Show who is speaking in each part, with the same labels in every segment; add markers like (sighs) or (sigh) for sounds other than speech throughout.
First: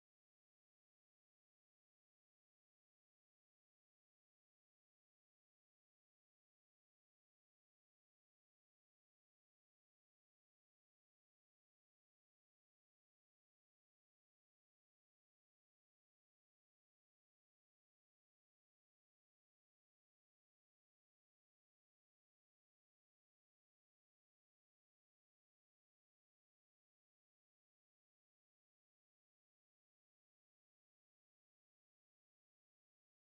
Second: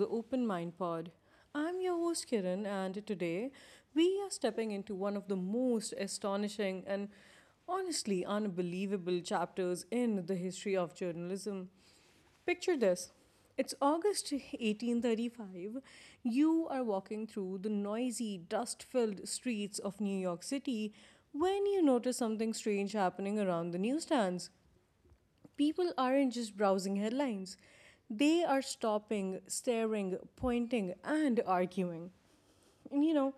Speaker 1: the Open Mind Pod. I'm your host Kiran, and today we are stepping into one of the most astonishing and honestly unbelievable chapters in the history of journalism. Picture this, it's August 1835. You are walking through the noisy, dust filled streets of New York City when you notice something strange happening around the newsstands. People aren't just browsing headlines, they are stopping, staring, pointing, and arguing. And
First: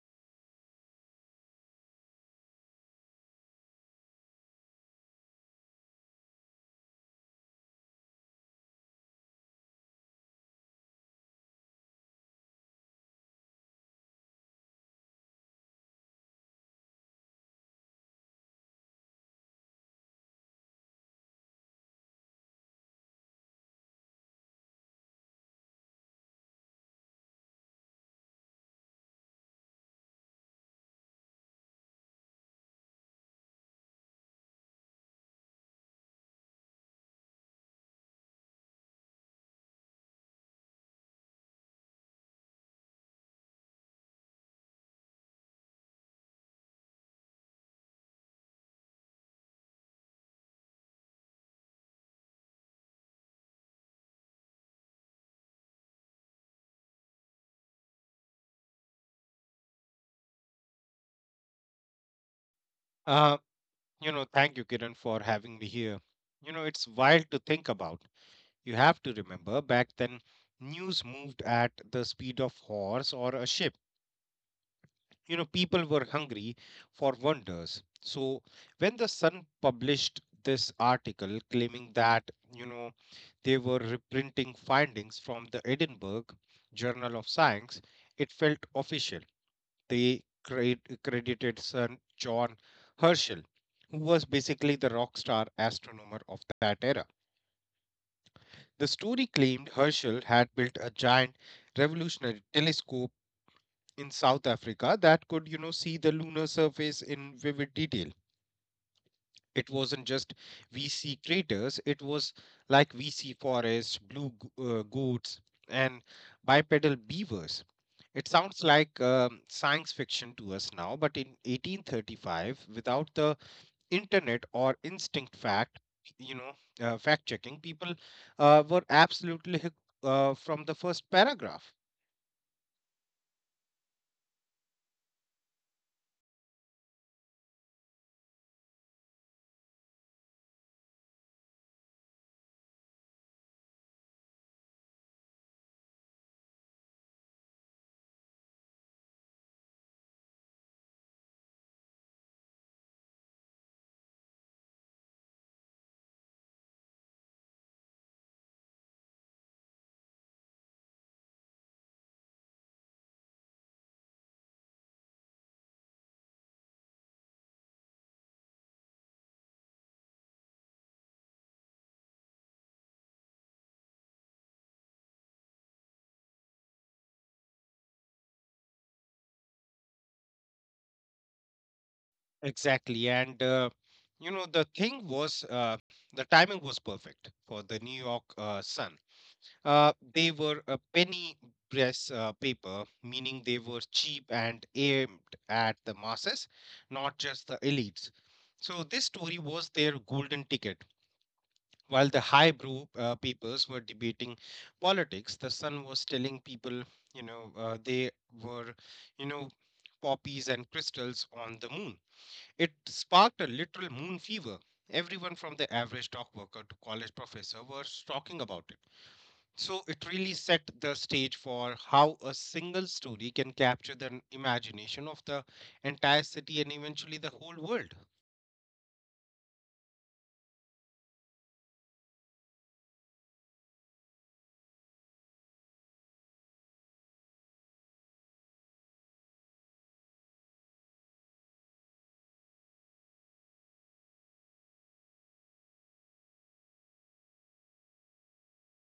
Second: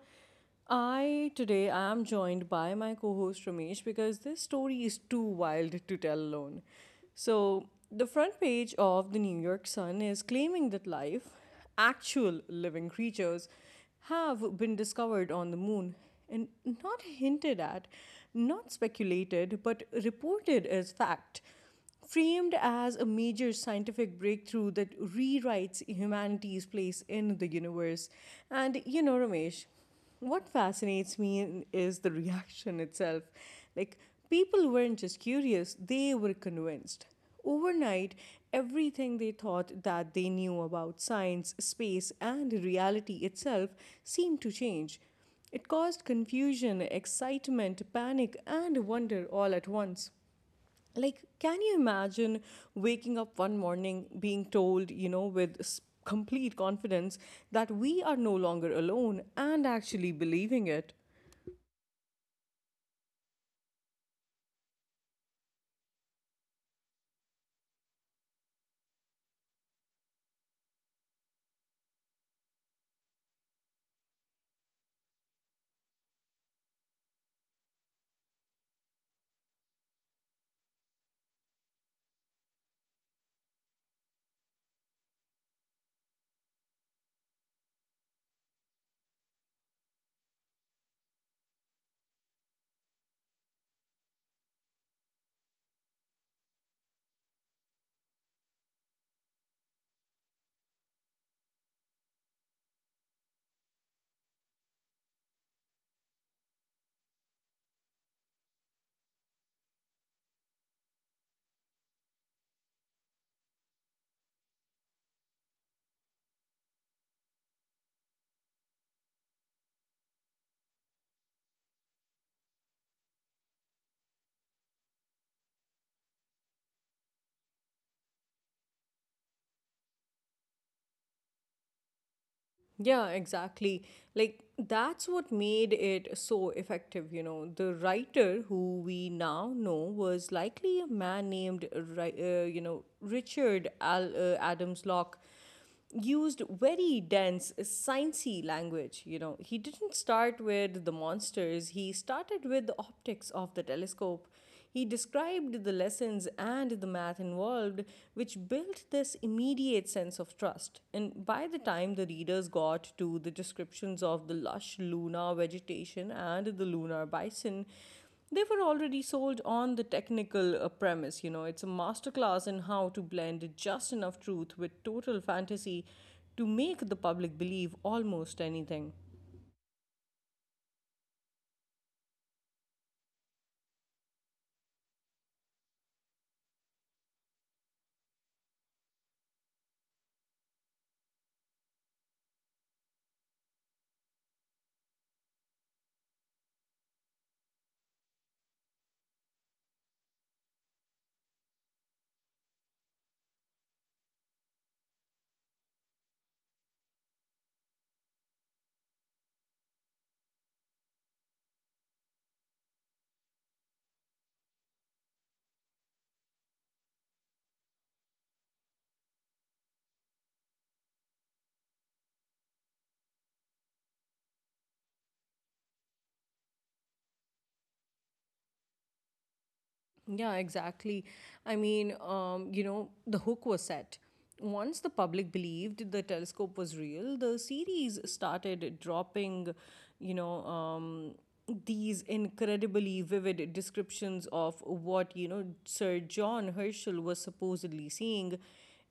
Speaker 1: I today I am joined by my co host Ramesh because this story is too wild to tell alone. So, the front page of the New York Sun is claiming that life, actual living creatures, have been discovered on the moon, and not hinted at, not speculated, but reported as fact, framed as a major scientific breakthrough that rewrites humanity's place in the universe. And Ramesh, what fascinates me is the reaction itself. Like, People weren't just curious, they were convinced. Overnight, everything they thought that they knew about science, space, and reality itself seemed to change. It caused confusion, excitement, panic, and wonder all at once. Like, can you imagine waking up one morning being told, with complete confidence that we are no longer alone and actually believing it?
Speaker 2: Uh, Thank you, Kiran, for having me here. It's wild to think about. You have to remember back then, news moved at the speed of horse or a ship. You know, people were hungry for wonders. So when the Sun published this article claiming that, they were reprinting findings from the Edinburgh Journal of Science, it felt official. They credited Sir John Herschel, who was basically the rock star astronomer of that era. The story claimed Herschel had built a giant revolutionary telescope in South Africa that could, see the lunar surface in vivid detail. It wasn't just we see craters, it was like we see forests, goats, and bipedal beavers. It sounds like science fiction to us now, but in 1835, without the internet or instinct fact, you know, fact checking, people were absolutely hooked from the first paragraph.
Speaker 1: Yeah, exactly. That's what made it so effective, The writer who we now know was likely a man named, Adams Locke, used very dense, sciencey language, He didn't start with the monsters, he started with the optics of the telescope. He described the lessons and the math involved, which built this immediate sense of trust. And by the time the readers got to the descriptions of the lush lunar vegetation and the lunar bison, they were already sold on the technical premise. It's a masterclass in how to blend just enough truth with total fantasy to make the public believe almost anything.
Speaker 2: Exactly. The thing was, the timing was perfect for the New York Sun. They were a penny press paper, meaning they were cheap and aimed at the masses, not just the elites. So this story was their golden ticket. While the highbrow papers were debating politics, the Sun was telling people, they were, you know, poppies and crystals on the moon. It sparked a literal moon fever. Everyone from the average dock worker to college professor was talking about it, so it really set the stage for how a single story can capture the imagination of the entire city and eventually the whole world.
Speaker 1: Yeah, exactly. I mean, the hook was set. Once the public believed the telescope was real, the series started dropping, you know, um, these incredibly vivid descriptions of what, Sir John Herschel was supposedly seeing.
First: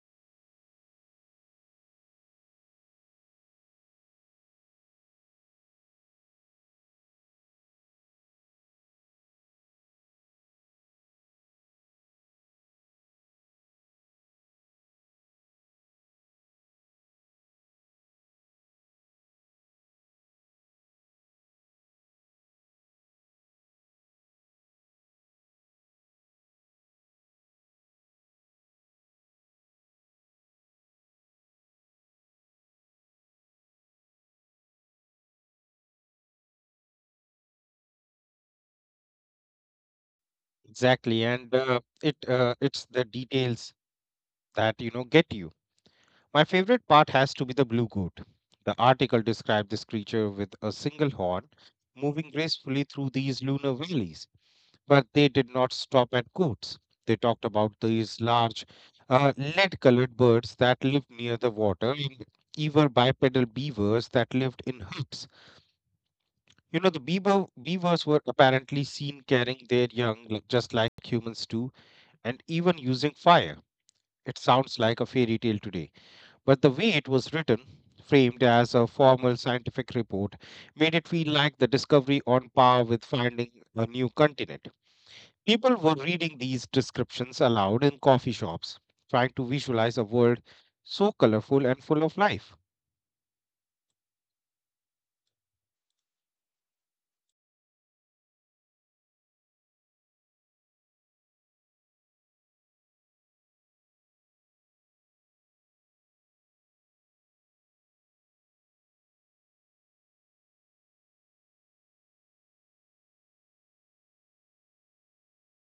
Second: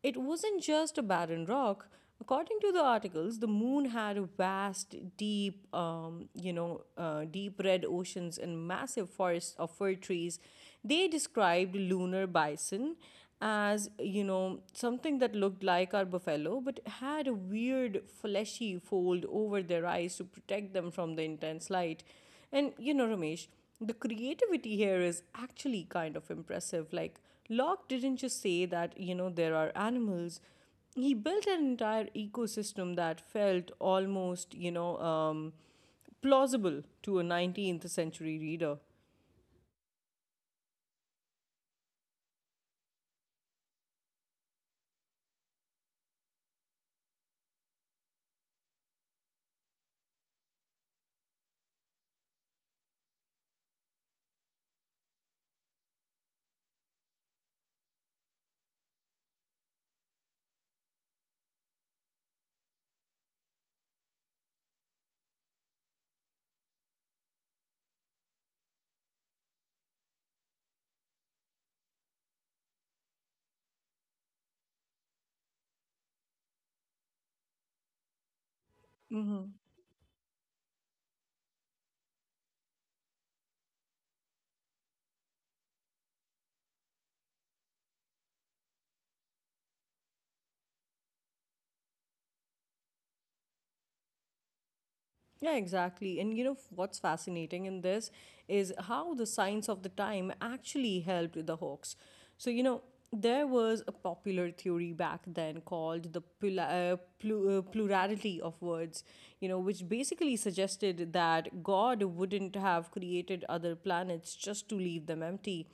Speaker 1: It wasn't just a barren rock. According to the articles, the moon had vast, deep red oceans and massive forests of fir trees. They described lunar bison as, something that looked like our buffalo but had a weird fleshy fold over their eyes to protect them from the intense light. And Ramesh, the creativity here is actually kind of impressive. Like, Locke didn't just say that, there are animals. He built an entire ecosystem that felt almost, plausible to a 19th century reader.
Speaker 2: Exactly, and it's the details that, you know, get you. My favorite part has to be the blue goat. The article described this creature with a single horn, moving gracefully through these lunar valleys. But they did not stop at goats. They talked about these large, lead colored birds that lived near the water, and even bipedal beavers that lived in huts. You know, the beavers were apparently seen carrying their young like- just like humans do, and even using fire. It sounds like a fairy tale today. But the way it was written, framed as a formal scientific report, made it feel like the discovery on par with finding a new continent. People were reading these descriptions aloud in coffee shops, trying to visualize a world so colorful and full of life.
Speaker 1: Yeah, exactly. And what's fascinating in this is how the science of the time actually helped the hoax. So, there was a popular theory back then called the plurality of words, which basically suggested that God wouldn't have created other planets just to leave them empty.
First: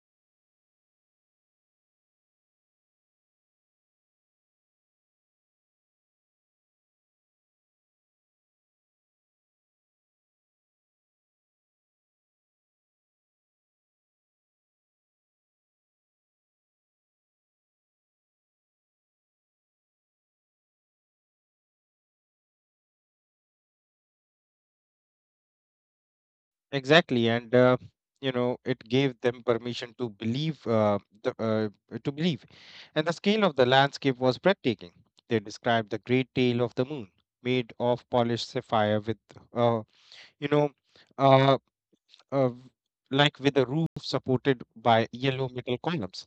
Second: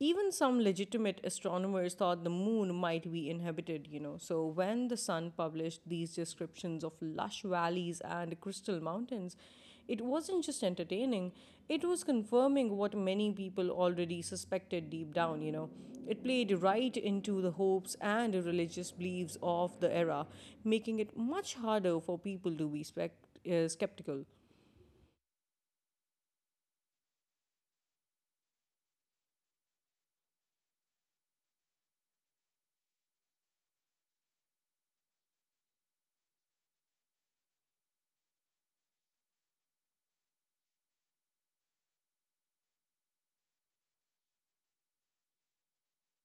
Speaker 1: Even some legitimate astronomers thought the moon might be inhabited, So, when the sun published these descriptions of lush valleys and crystal mountains, it wasn't just entertaining, it was confirming what many people already suspected deep down, It played right into the hopes and religious beliefs of the era, making it much harder for people to be skeptical.
Speaker 2: Exactly, and it gave them permission to believe, to believe, and the scale of the landscape was breathtaking. They described the great tail of the moon, made of polished sapphire, with uh, you know, a uh, like with a roof supported by yellow metal columns.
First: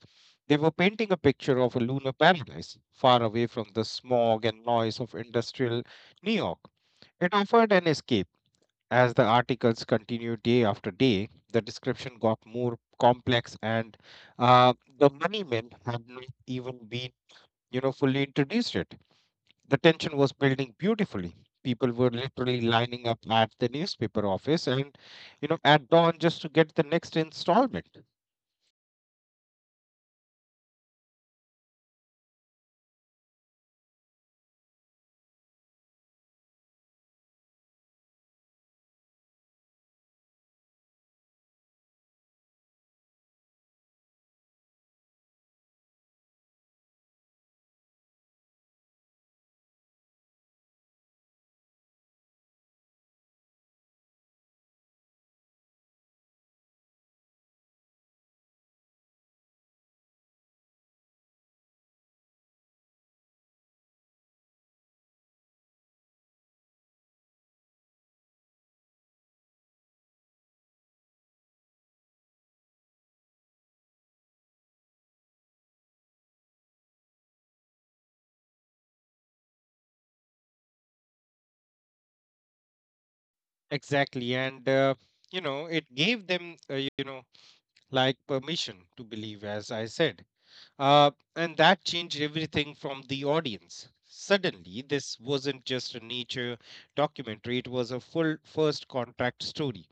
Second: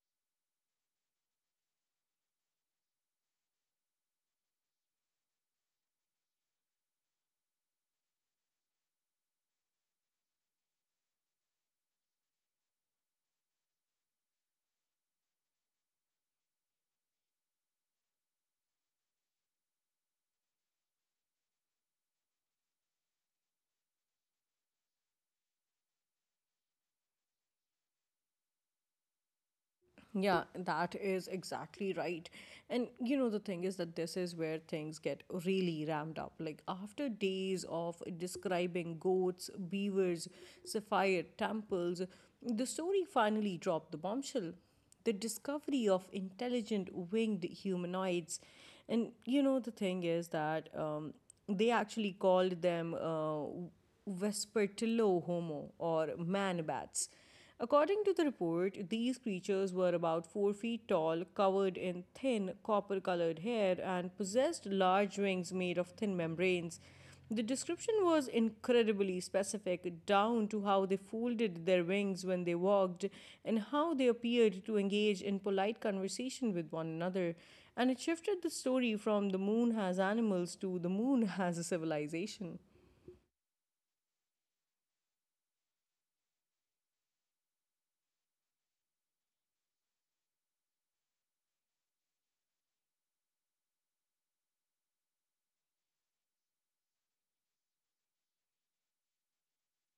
Speaker 2: They were painting a picture of a lunar paradise far away from the smog and noise of industrial New York. It offered an escape. As the articles continued day after day, the description got more complex, and uh, the money men had not even been, fully introduced yet. The tension was building beautifully. People were literally lining up at the newspaper office and, you know, at dawn just to get the next installment.
Speaker 1: Yeah, that is exactly right. And the thing is that this is where things get really ramped up. Like, after days of describing goats, beavers, sapphire temples, the story finally dropped the bombshell: the discovery of intelligent winged humanoids. And you know, the thing is that they actually called them Vespertilio Homo, or man bats. According to the report, these creatures were about 4 feet tall, covered in thin, copper colored hair, and possessed large wings made of thin membranes. The description was incredibly specific, down to how they folded their wings when they walked and how they appeared to engage in polite conversation with one another. And it shifted the story from the moon has animals to the moon has a civilization.
Speaker 2: Exactly. It gave them, like permission to believe, as I said. Uh, and that changed everything from the audience. Suddenly, this wasn't just a nature documentary, it was a full first contract story.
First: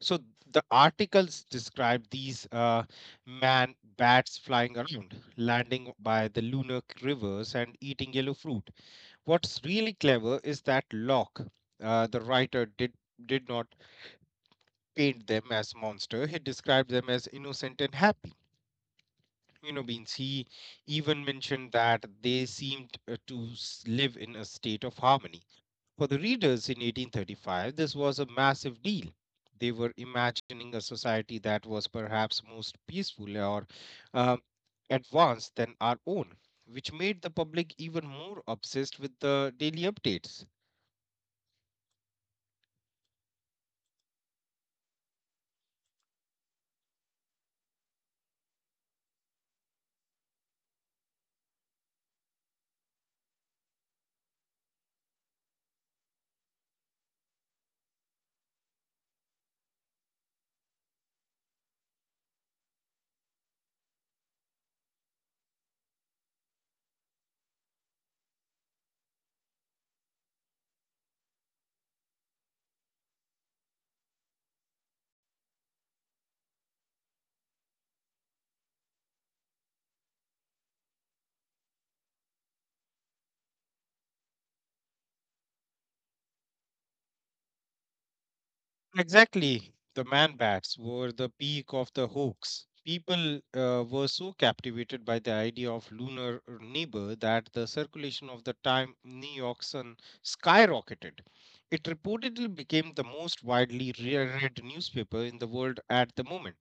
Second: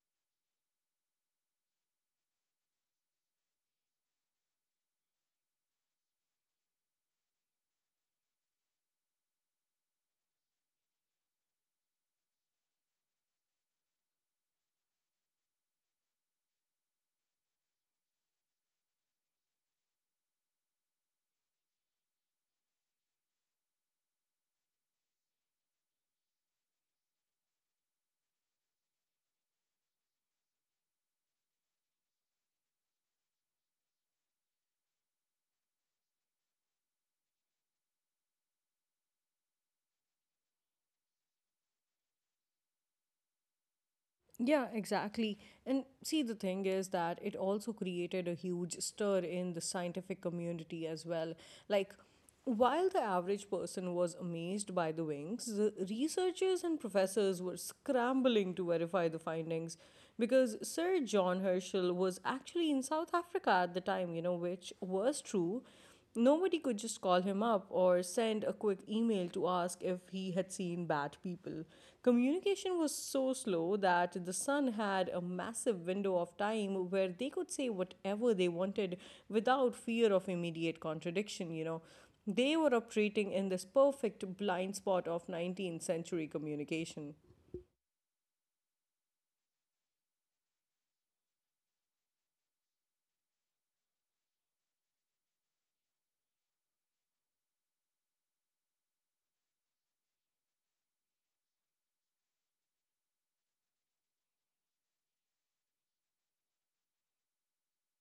Speaker 2: So the articles describe these man bats flying around, landing by the rivers and eating yellow fruit. What's really clever is that Locke, the writer, did not paint them as monster. He described them as innocent and happy. You know, beings. He even mentioned that they seemed live in a state of harmony. For the readers in 1835, this was a massive deal. They were imagining a society that was perhaps most peaceful or um, advanced than our own, which made the public even more obsessed with the daily updates.
Speaker 1: Yeah, exactly. And see, the thing is that it also created a huge stir in the scientific community as well. Like, while the average person was amazed by the wings, the researchers and professors were scrambling to verify the findings because Sir John Herschel was actually in South Africa at the time, which was true. Nobody could just call him up or send a quick email to ask if he had seen bad people. Communication was so slow that the Sun had a massive window of time where they could say whatever they wanted without fear of immediate contradiction, They were operating in this perfect blind spot of 19th century communication.
Speaker 2: Exactly. The man bats were the peak of the hoax. People were so captivated by the idea of lunar neighbor that the circulation of the time New York Sun skyrocketed. It reportedly became the most widely read newspaper in the world at the moment.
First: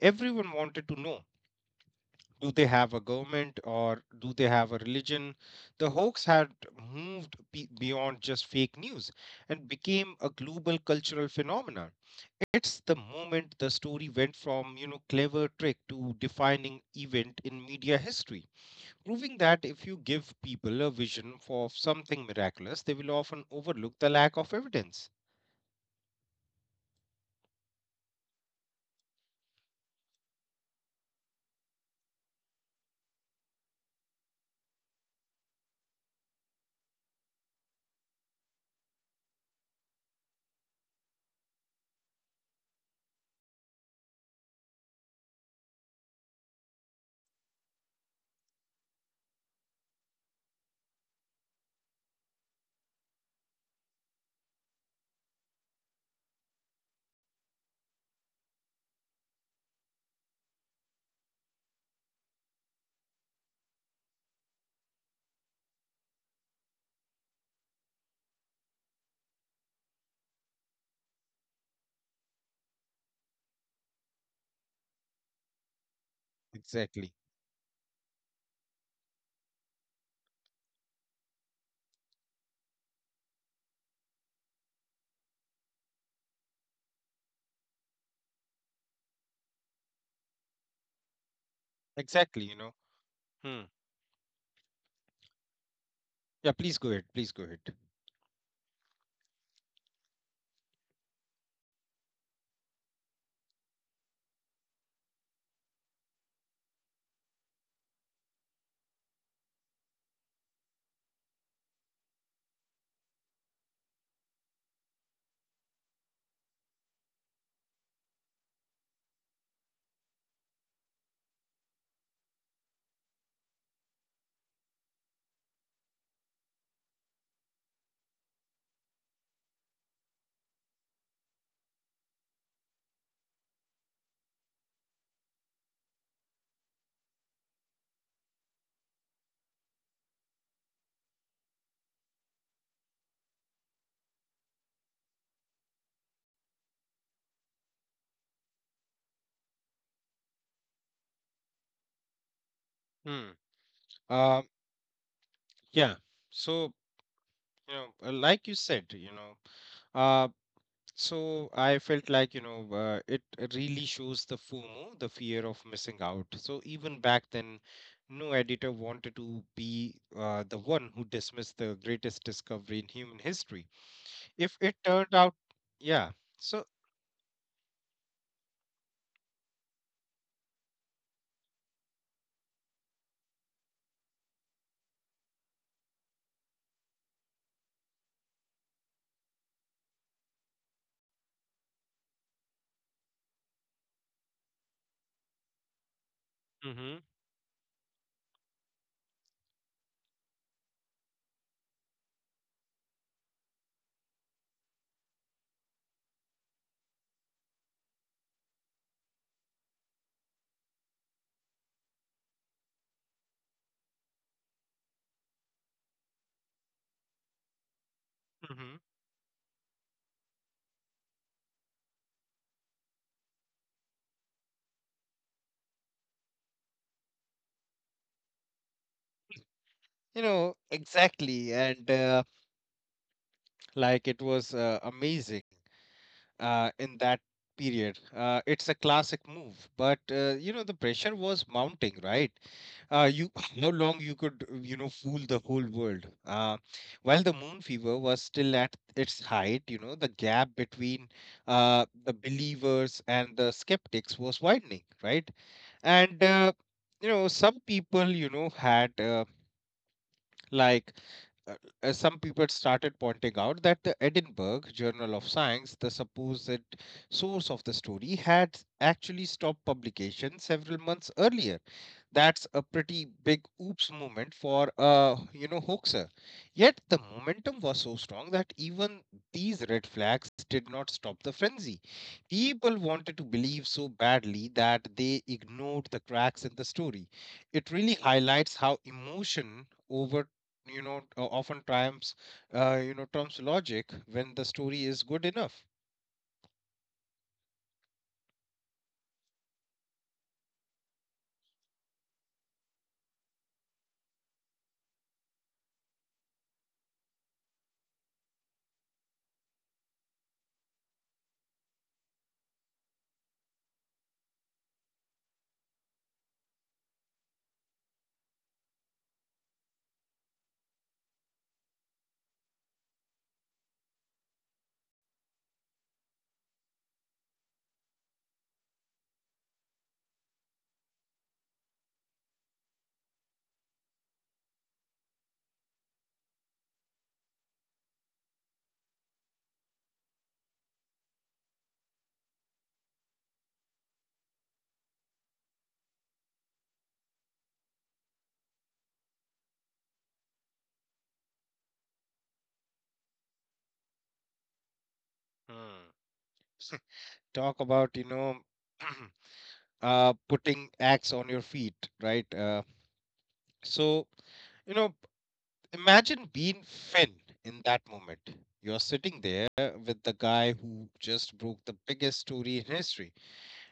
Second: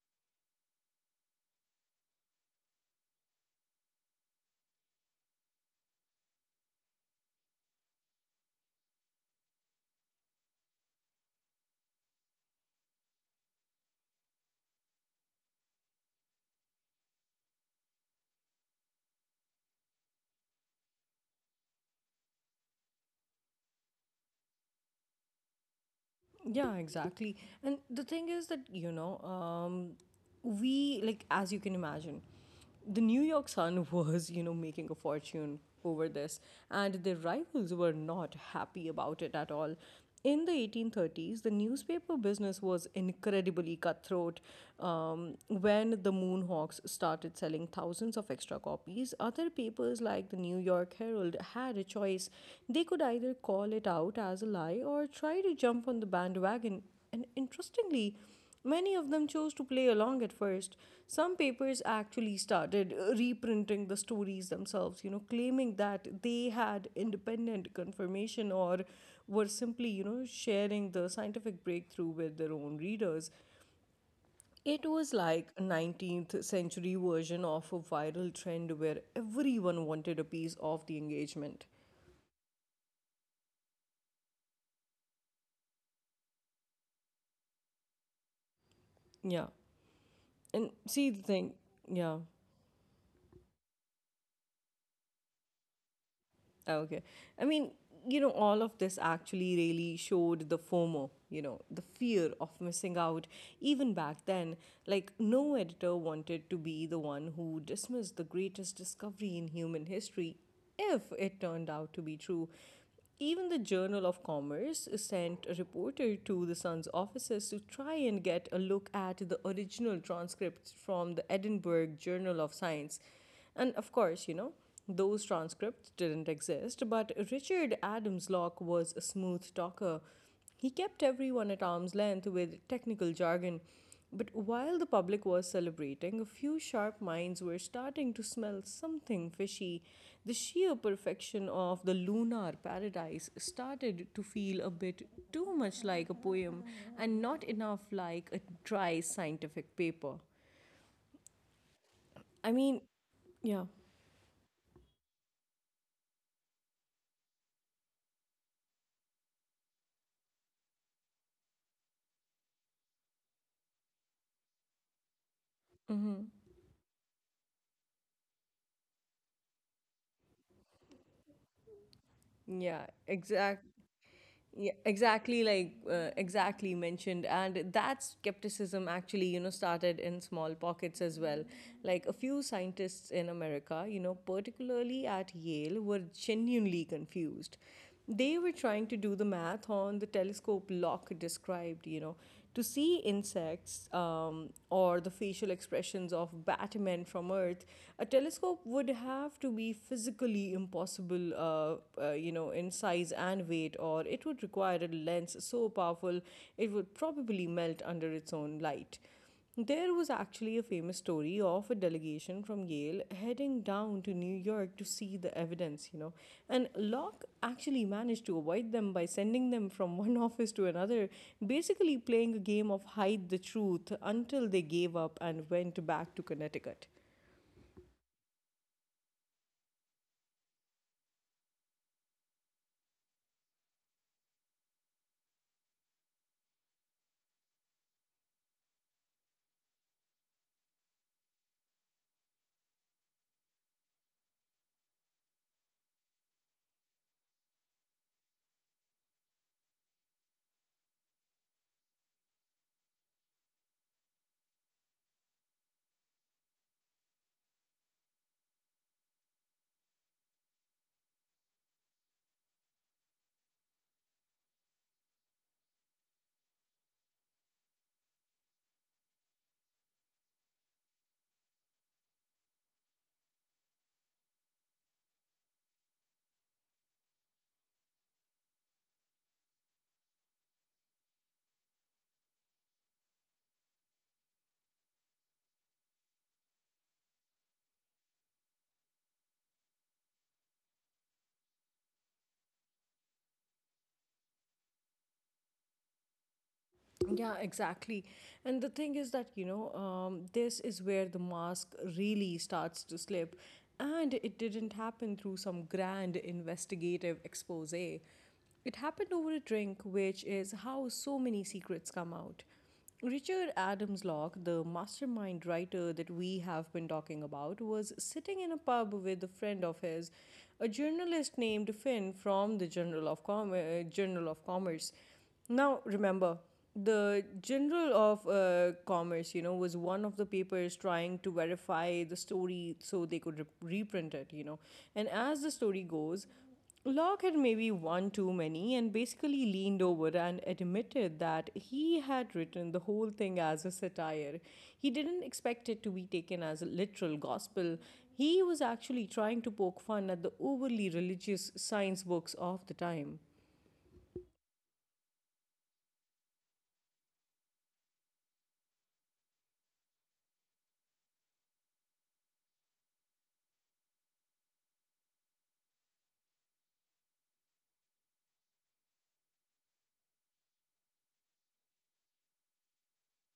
Speaker 2: Everyone wanted to know, do they have a government or do they have a religion? The hoax had beyond just fake news and became a global cultural phenomenon. It's the moment the story went from, you know, clever trick to defining event in media history, proving that if you give people a vision for something miraculous, they will often overlook the lack of evidence.
Speaker 1: Yeah, exactly. And the thing is that, as you can imagine, the New York Sun (laughs) was, making a fortune over this, and their rivals were not happy about it at all. In the 1830s, the newspaper business was incredibly cutthroat. When the Moonhawks started selling thousands of extra copies, other papers like the New York Herald had a choice. They could either call it out as a lie or try to jump on the bandwagon. And interestingly, many of them chose to play along at first. Some papers actually started reprinting the stories themselves, claiming that they had independent confirmation or were simply, sharing the scientific breakthrough with their own readers. It was like a
Speaker 2: Exactly.
Speaker 1: 19th century version of a viral trend where everyone wanted a piece of the engagement. Yeah. And see the
Speaker 2: Exactly, you
Speaker 1: thing.
Speaker 2: know.
Speaker 1: Yeah.
Speaker 2: Hmm. Yeah, please go ahead. Please go ahead.
Speaker 1: Ah, okay. I mean, all of this actually really showed the FOMO, the fear of missing out. Even back then, like, no editor wanted to be the one who dismissed the greatest discovery in human history if it turned out to be true. Even the Journal of Commerce sent a reporter to the Sun's offices to try and get a look at the original transcripts from the Edinburgh Journal of Science. And of course, those transcripts didn't exist, but Richard Adams Locke was a smooth talker. He kept everyone at arm's length with technical jargon, but while the public was celebrating, a few sharp minds were starting to smell something fishy. The sheer perfection of the lunar paradise started to feel a bit too much like a poem and not enough like a dry scientific paper.
Speaker 2: Hmm.
Speaker 1: I mean,
Speaker 2: Uh,
Speaker 1: yeah.
Speaker 2: yeah. So, you know, like you said, you know, uh, So I felt like, it really shows the FOMO, the fear of missing out. So even back then, no editor wanted to be the one who dismissed the greatest discovery in human history.
Speaker 1: Yeah,
Speaker 2: If it
Speaker 1: exact.
Speaker 2: turned out,
Speaker 1: Yeah,
Speaker 2: yeah. So,
Speaker 1: exactly, like exactly mentioned. And that skepticism actually started in small pockets as well. Like, a few scientists in America, particularly at Yale, were genuinely confused. They were trying to do the math on the telescope Lock described. To see insects or the facial
Speaker 2: hmm
Speaker 1: expressions of Batman from Earth, a telescope would have to be physically impossible, in size and weight, or it would require a lens so powerful it would probably melt under its own light. There was actually a famous story of a delegation from Yale heading down to New York to see the evidence, And Locke
Speaker 2: hmm,
Speaker 1: actually managed to avoid them by sending them from one (laughs) office to another, basically playing a game of hide the truth until they gave up and went back to Connecticut.
Speaker 2: you know, exactly. And like it was Amazing in that period. It's a classic move, but, the pressure was mounting, right? You (laughs) how long you could, you know, fool the whole world. While the moon fever was still at its height, you know, the gap between the believers and the skeptics was widening, right? And some people, you know, had like uh, as some people started pointing out that the Edinburgh Journal of Science, the supposed source of the story, had actually stopped publication several months earlier. That's a pretty big oops moment for a, you know, hoaxer. Yet the momentum was so strong that even these red flags did not stop the frenzy. People wanted to believe so badly that they ignored the cracks in the story. It really highlights how emotion over, you know, often triumphs you know trumps logic when the story is good enough.
Speaker 1: Yeah, exactly. And the thing is that, this is where the mask really starts to slip. And it didn't happen through some grand investigative expose. It happened over a drink, which is how so many secrets come out. Richard Adams Locke, the mastermind writer that we have been talking about, was sitting in a pub with a friend of his, a journalist named Finn from the Journal of Commerce. Now, remember, the General of Commerce, was one of the papers trying to verify the story so they could reprint it, And as the story goes, Locke had maybe one too many and basically leaned over and admitted that he had written the whole thing as a satire. He didn't expect it to be taken as a literal gospel. He was actually trying to poke fun at the overly religious science books of the time.
Speaker 2: Hmm. Talk about, you know, (clears throat) putting axe on your feet, right? So you know, imagine being Finn in that moment, you're sitting there with the guy who just broke the biggest story in history,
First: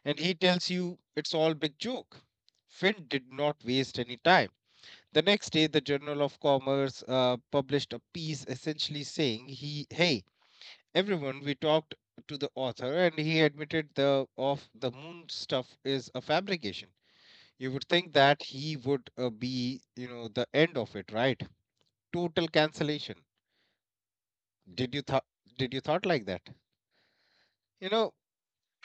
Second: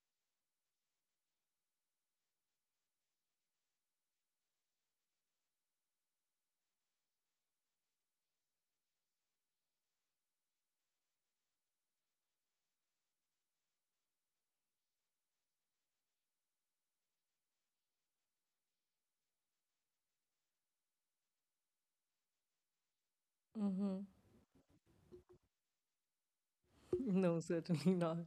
Speaker 2: and he tells you it's all big joke. Finn did not waste any time. The next day, the Journal of Commerce published a piece essentially saying, "He, hey, everyone, we talked to the author, and he admitted the of the moon stuff is a fabrication." You would think that he would, be, you know, the end of it, right? Total cancellation.
Speaker 1: (laughs)
Speaker 2: Did you thought? Did you thought like that? You
Speaker 1: No,
Speaker 2: know,
Speaker 1: certainly not.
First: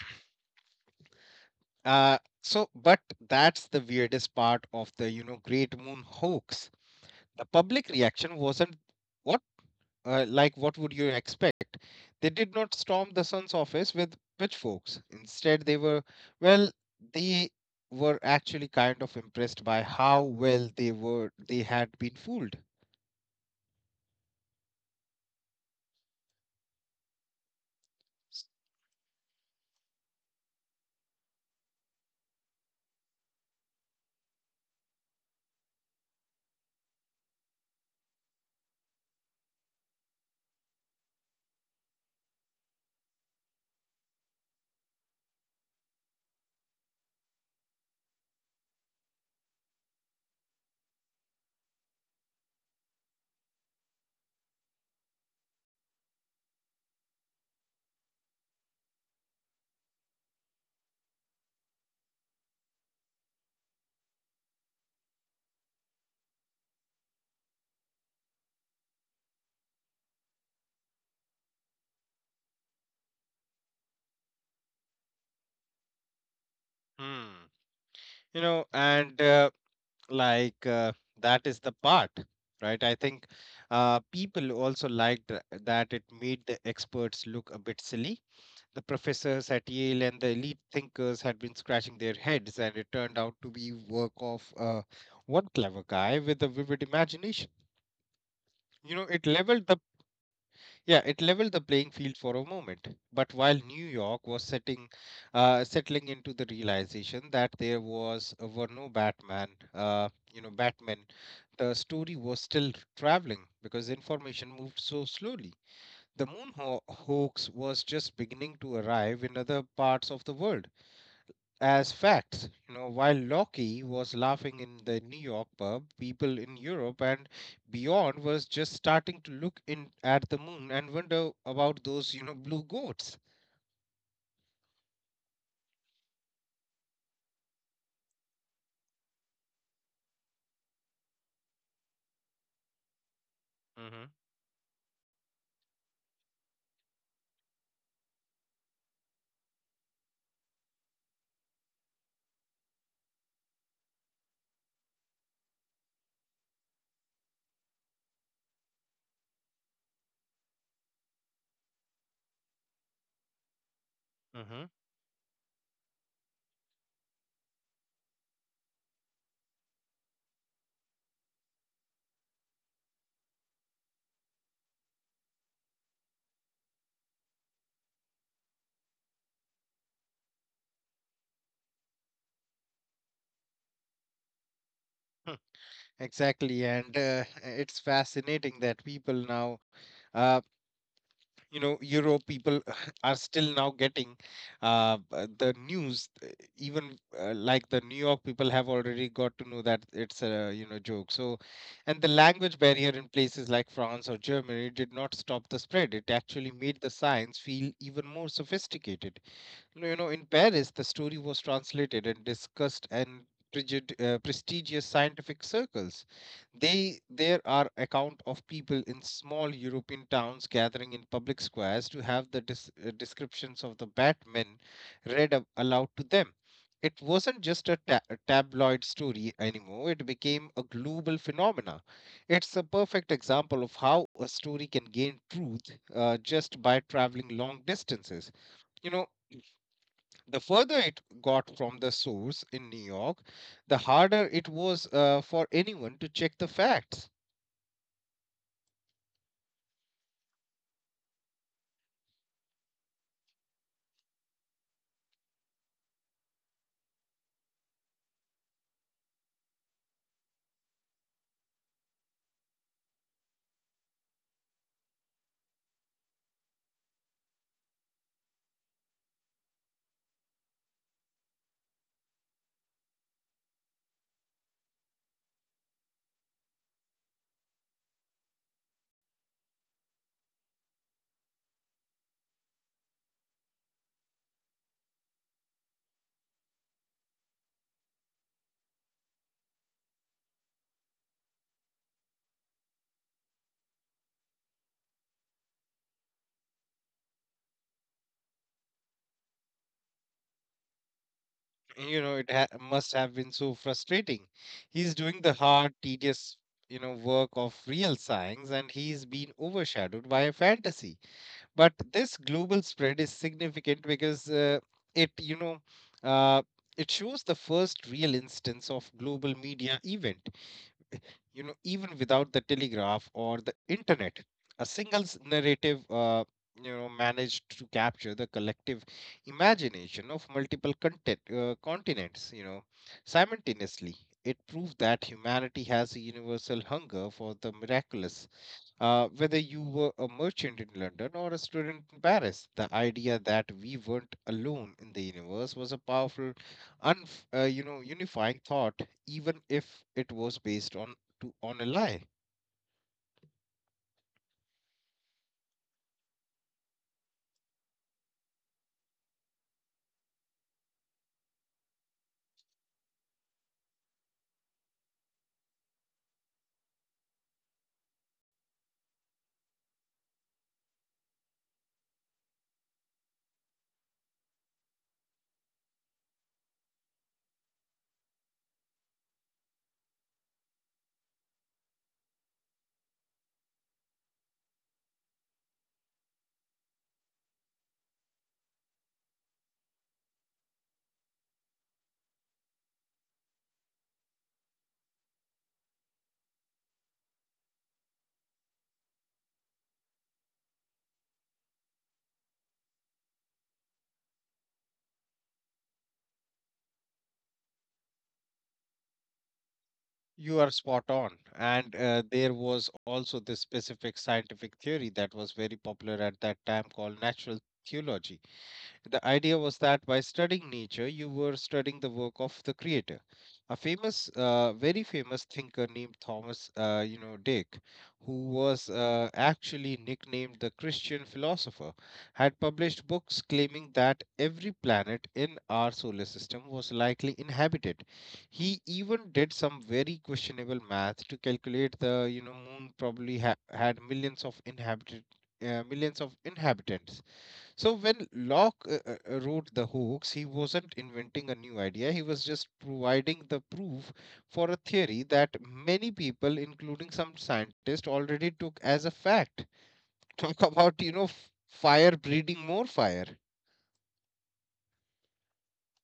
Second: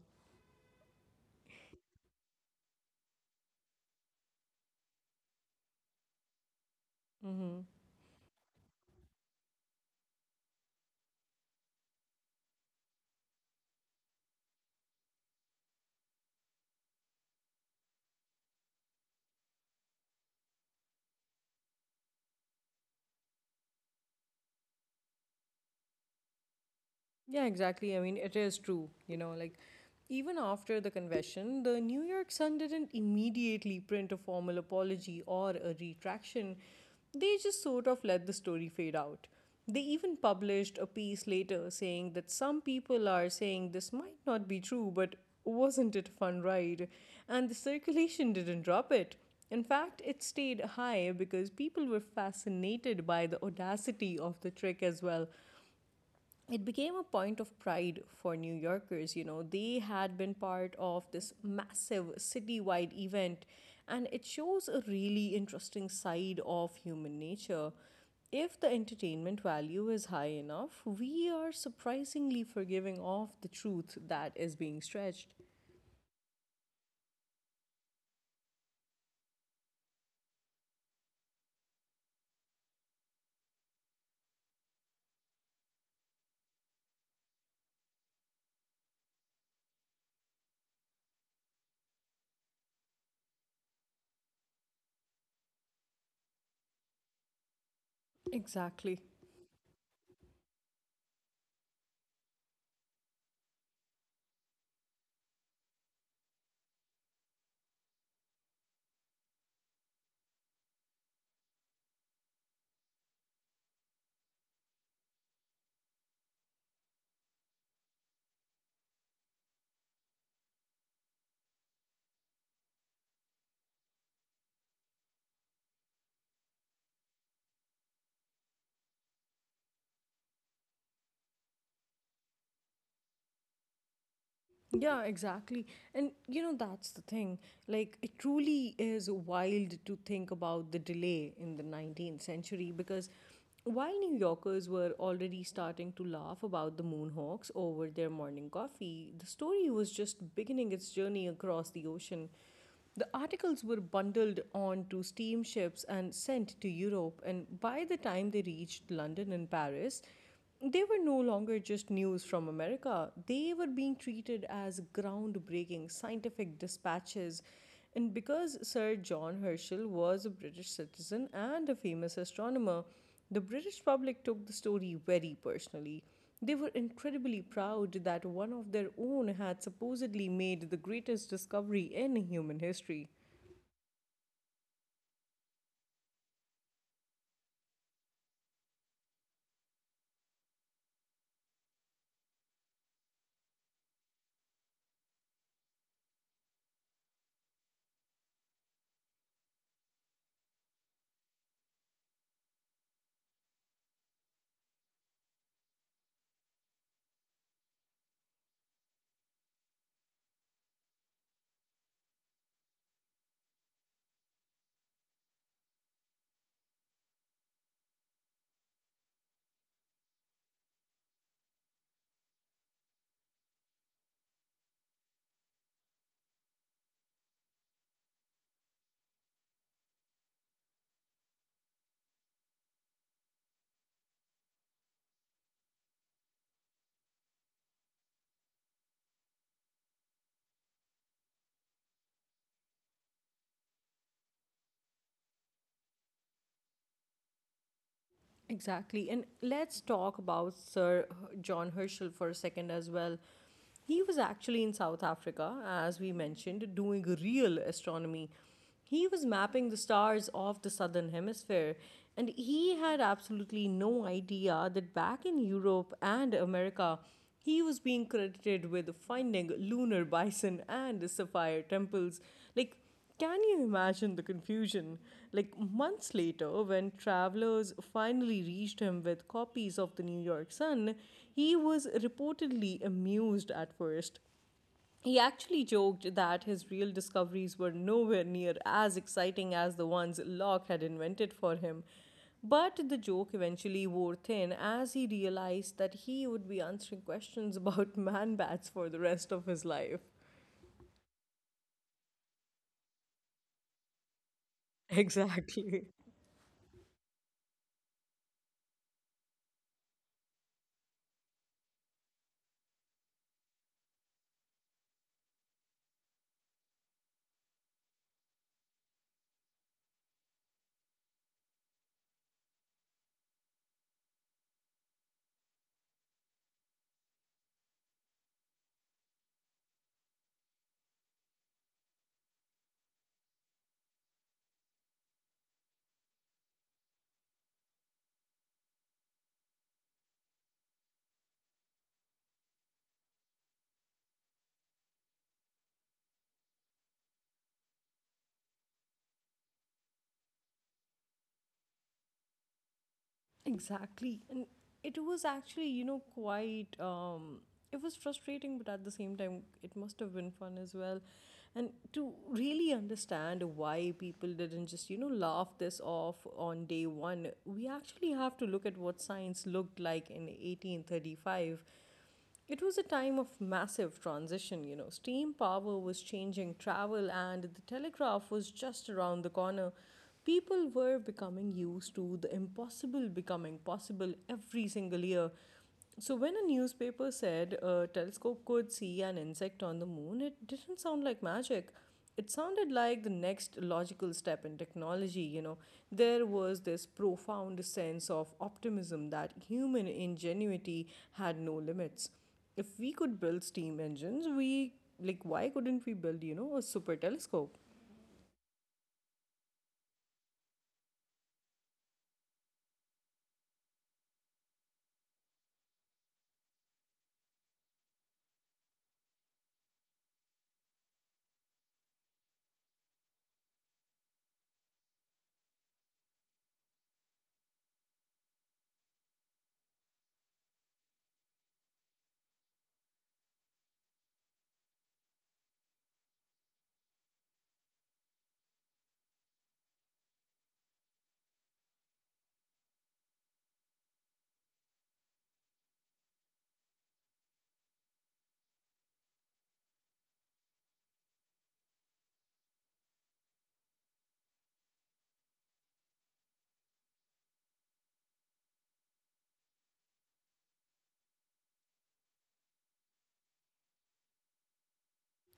Speaker 2: uh, so but that's the weirdest part of the, you know, Great Moon hoax. The
Speaker 1: Mm-hmm.
Speaker 2: public reaction wasn't what, like what would you expect? They did not storm the sun's office with pitchforks. Instead, they were, well, they were actually kind of impressed by how well they had been fooled.
Speaker 1: Yeah, exactly. I mean, it is true. Like even after the confession, the New York Sun didn't immediately print a formal apology or a retraction. They just sort of let the story fade out. They even published a piece later saying that some people are saying this might not be true, but wasn't it a fun ride? And the circulation didn't drop it. In fact, it stayed high because people were fascinated by the audacity of the trick as well. It became a point of pride for New Yorkers. You know, they had been part of this massive citywide event, and it shows a really interesting side of human nature. If the entertainment value is high enough, we are surprisingly forgiving of the truth that is being stretched.
Speaker 2: Hmm. You know, and like that is the part, right? I think people also liked that it made the experts look a bit silly. The professors at Yale and the elite thinkers had been scratching their heads, and it turned out to be work of one clever guy with a vivid imagination. You know, it
Speaker 1: Exactly.
Speaker 2: leveled the Yeah, it leveled the playing field for a moment. But while New York was settling into the realization that there was were no Batman, Batman, the story was still traveling because information moved so slowly. The hoax was just beginning to arrive in other parts of the world as facts. You know, while Loki was laughing in the New York pub, people in Europe and beyond was just starting to look in at the moon and wonder about those, you know, blue goats.
Speaker 1: Yeah, exactly. And you know, that's the thing. Like, it truly is wild to think about the delay in the 19th century because
Speaker 2: Mm-hmm.
Speaker 1: while New Yorkers were already starting to laugh about the Moonhawks over their morning coffee, the story was just beginning its journey across the ocean. The articles were bundled onto steamships and sent to Europe, and by the time they reached London and Paris, they were no longer just news from America. They were being
Speaker 2: Mm-hmm. (laughs)
Speaker 1: treated as groundbreaking scientific dispatches. And because Sir John Herschel was a British citizen and a famous astronomer, the British public took the story very personally. They were incredibly proud that one of their own had supposedly made the greatest discovery in human history.
Speaker 2: Exactly, and it's fascinating that people now, uh, you know, euro people (sighs) (laughs) are still now getting the news, even like the New York people have already got to know that it's a, you know, joke. So and the language barrier in places like France or Germany did not stop the spread, it actually made the science feel even more sophisticated. No, you know, in Paris, the story was translated and discussed in prestigious scientific circles. They there are account of people in small European towns gathering in public squares to have the descriptions of the Batman aloud to them. It wasn't just a, a tabloid story anymore. It became a global phenomena. It's a perfect example of how a story can gain truth just by traveling long distances you know the further it got from the source in New York, the harder it was for anyone to check the facts.
Speaker 1: Exactly. And let's talk about Sir John Herschel for a second as well. He was actually in South Africa, as we mentioned, doing real astronomy. He was mapping the stars of the southern hemisphere, and he had absolutely no idea that back in Europe and America, he was being credited with finding lunar bison and sapphire temples. Like, can you imagine the confusion? Like months later, when travelers finally reached him with copies of the New York Sun, he was reportedly amused at first. He actually joked that his real discoveries were nowhere near as exciting as the ones Locke had invented for him. But the joke eventually wore thin as he realized that he would be answering questions about (laughs) man bats for the rest of his life.
Speaker 2: It must have been so frustrating. He's doing
Speaker 1: (laughs)
Speaker 2: the hard,
Speaker 1: Exactly.
Speaker 2: tedious, work of real science, and he's been overshadowed by a fantasy. But this global spread is significant because uh, it, you know, uh, it shows the first real instance of global media event. You know even without the telegraph or the internet, a single narrative managed to capture the collective imagination of multiple continents simultaneously. It proved that humanity has a universal hunger for the miraculous. Uh, whether you were a merchant in London or a student in Paris, the idea that we weren't alone in the universe was a powerful, un- unifying thought, even if it was based on a lie.
Speaker 1: Exactly. And it was actually, you know, quite, it was frustrating, but at the same time, it must have been fun as well. And to really understand why people didn't just, you know, laugh this off on day one, we actually have to look at what science looked like in 1835. It was a time of massive transition, you know. Steam power was changing travel, and the telegraph was just around the corner. People were becoming used to the impossible becoming possible every single year. So, when a newspaper said a telescope could see an insect on the moon, it didn't sound like magic. It sounded like the next logical step in technology, you know. There was this profound sense of optimism that human ingenuity had no limits. If we could build steam engines, we like why couldn't we build, you know, a super telescope?
Speaker 2: You are spot on. And there was also this specific scientific theory that was very popular at that time, called natural theology. The idea was that by studying nature, you were studying the work of the creator. A very famous thinker named Thomas, Dick, who was actually nicknamed the Christian philosopher, had published books claiming that every planet in our solar system was likely inhabited. He even did some very questionable math to calculate the, moon probably had millions of inhabitants. So when Locke wrote the hoax, he wasn't inventing a new idea. He was just providing the proof for a theory that many people, including some scientists, already took as a fact. (laughs) Talk about, fire breeding more fire.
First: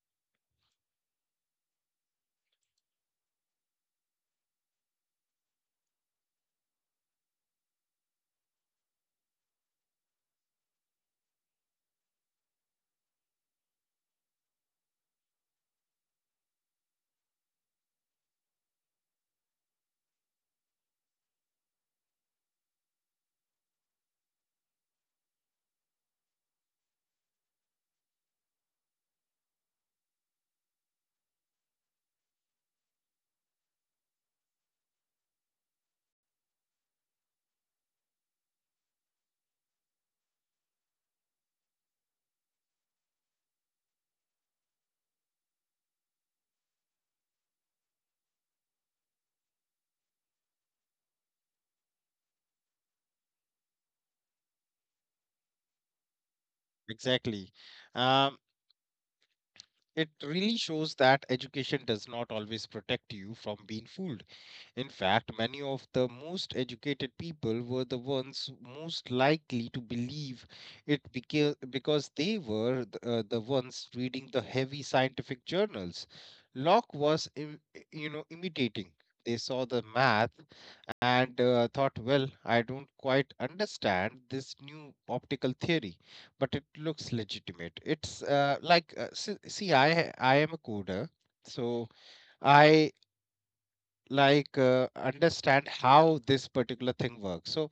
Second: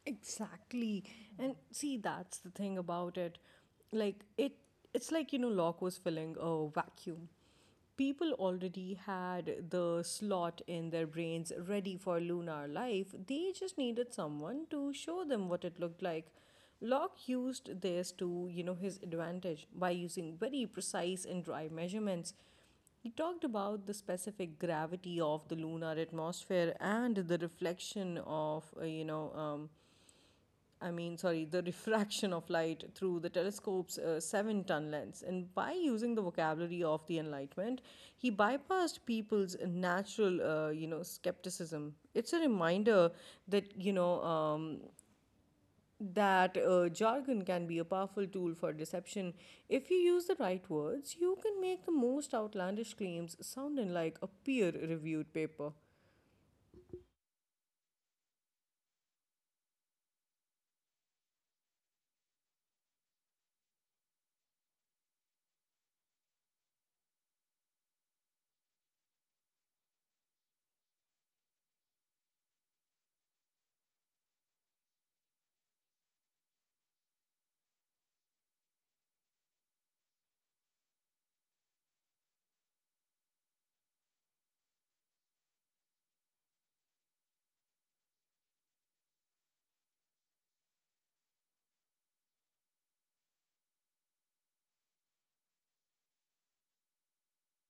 Speaker 1: Exactly. And see, that's the thing about it. Like it's like, you know, Locke was filling a vacuum. People already had the slot in their brains ready for lunar life. They just needed someone to show them what it looked like. Locke used this to, you know, his advantage by using very precise and dry measurements. He talked about the specific gravity of the lunar atmosphere and the reflection of, you know, I mean, sorry, the (laughs) refraction of light through the telescope's seven-ton lens. And by using the vocabulary of the Enlightenment, he bypassed people's natural, you know, skepticism. It's a reminder that, you know, that jargon can be a powerful tool for deception. If you use the right words, you can make the most outlandish claims sounding like a peer reviewed paper.
Speaker 2: Exactly. Um, it really shows that education does not always protect you from being fooled. In fact, many of the most educated people were the ones most likely to believe it, because they were the ones reading the heavy scientific journals. Locke was, imitating. They saw the math and thought, well, I don't quite understand this new optical theory, but it looks legitimate. It's like, see, I, am a coder, so I like understand how this particular thing works. So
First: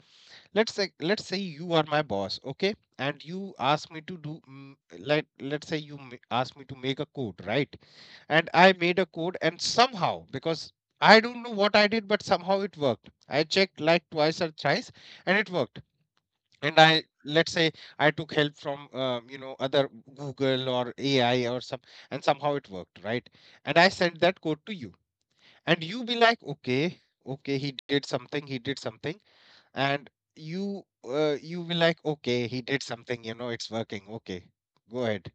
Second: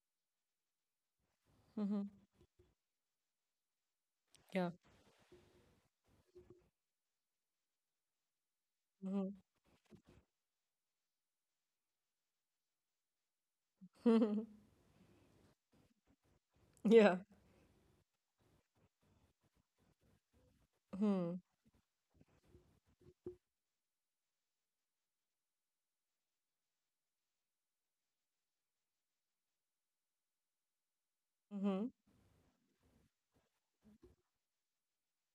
Speaker 2: let's say you are my
Speaker 1: Mm-hmm.
Speaker 2: boss, okay, and you ask me to do,
Speaker 1: Yeah.
Speaker 2: like, let's say you ask me to make a code, right? And I made a
Speaker 1: Mm-hmm.
Speaker 2: code, and somehow, because I don't know what I did, but somehow it worked, I checked like twice or thrice, and it worked. And I,
Speaker 1: Yeah.
Speaker 2: let's say, I took help from, other, Google or AI or some, and somehow it worked, right? And I sent that code to you, and you be like, okay, okay, he did something, he did something. And you be
Speaker 1: Mm-hmm.
Speaker 2: like, okay, he did something, it's working, okay, go ahead.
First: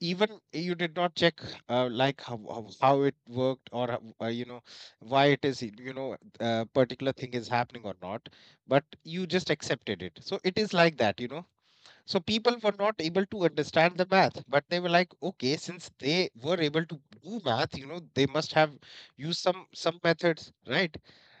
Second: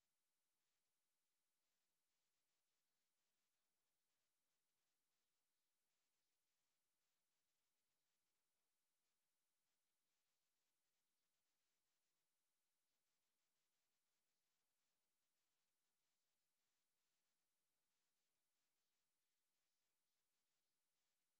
Speaker 2: Even you did not check, like how it worked, or why it is, particular thing is happening or not. But you just accepted it, so it is like that. So people were not able to understand the math, but they were like, okay, since they were able to do math, they must have used some methods, right?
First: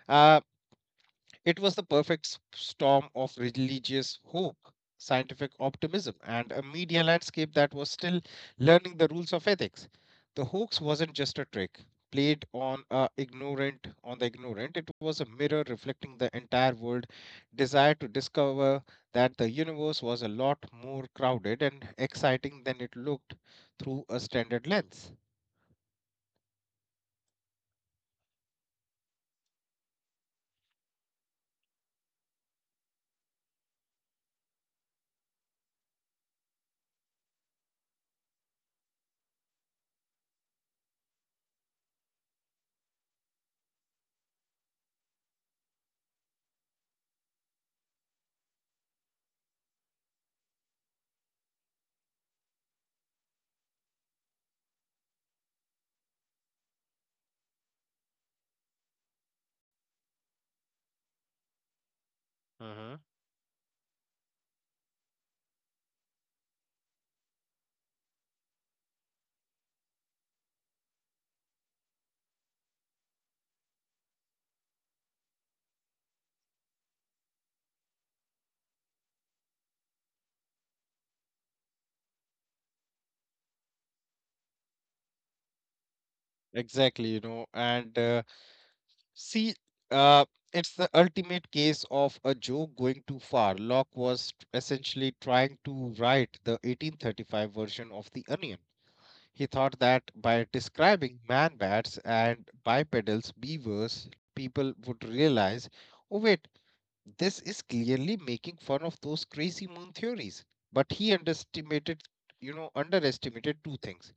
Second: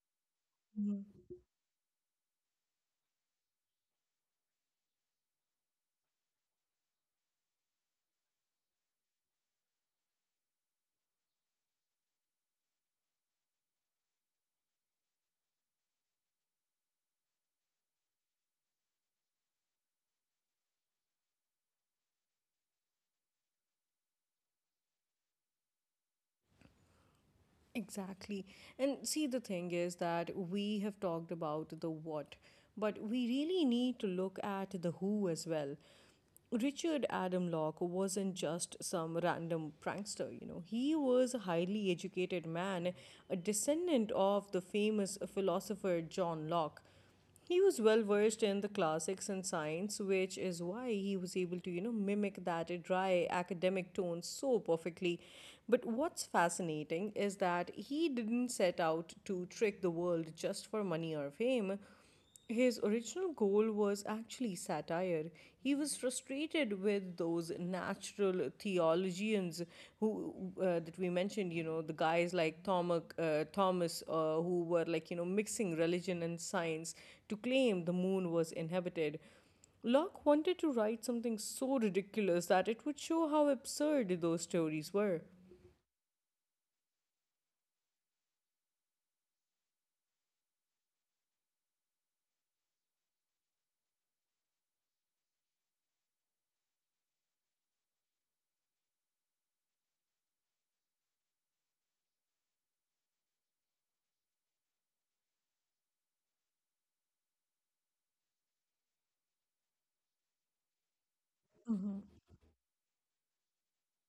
Speaker 2: Uh,
Speaker 1: Mm-hmm.
Speaker 2: it was the perfect storm of religious hope, scientific optimism, and a media landscape that was still learning the rules of ethics. The hoax wasn't just a trick played on the ignorant. It was a mirror reflecting the entire world desire to discover that the universe was a lot more crowded and exciting than it looked through a standard lens.
Speaker 1: Exactly. And see, the thing is that we have talked about the what, but we really need to look at the who as well. Richard Adam Locke wasn't just some random prankster, you know. He was a highly educated man, a descendant of the famous philosopher John Locke. He was well versed in the classics and science, which is why he was able to, you know, mimic that dry academic tone so perfectly. But what's fascinating is that he didn't set out to trick the world just for money or fame. His
Speaker 2: Mm-hmm.
Speaker 1: original goal was actually satire. He was frustrated with those natural theologians who that we mentioned, you know, the guys like Thomas, who were like, you know, mixing religion and science to claim the moon was inhabited. Locke wanted to write something so ridiculous that it would show how absurd those stories were.
Speaker 2: exactly you know and See, uh, it's the ultimate case of a joke going too far. Locke was essentially trying to write the 1835 version of The Onion. He thought that by describing man bats and bipedals, beavers, people would realize, oh, wait, this is clearly making fun of those crazy moon theories. But he underestimated two things:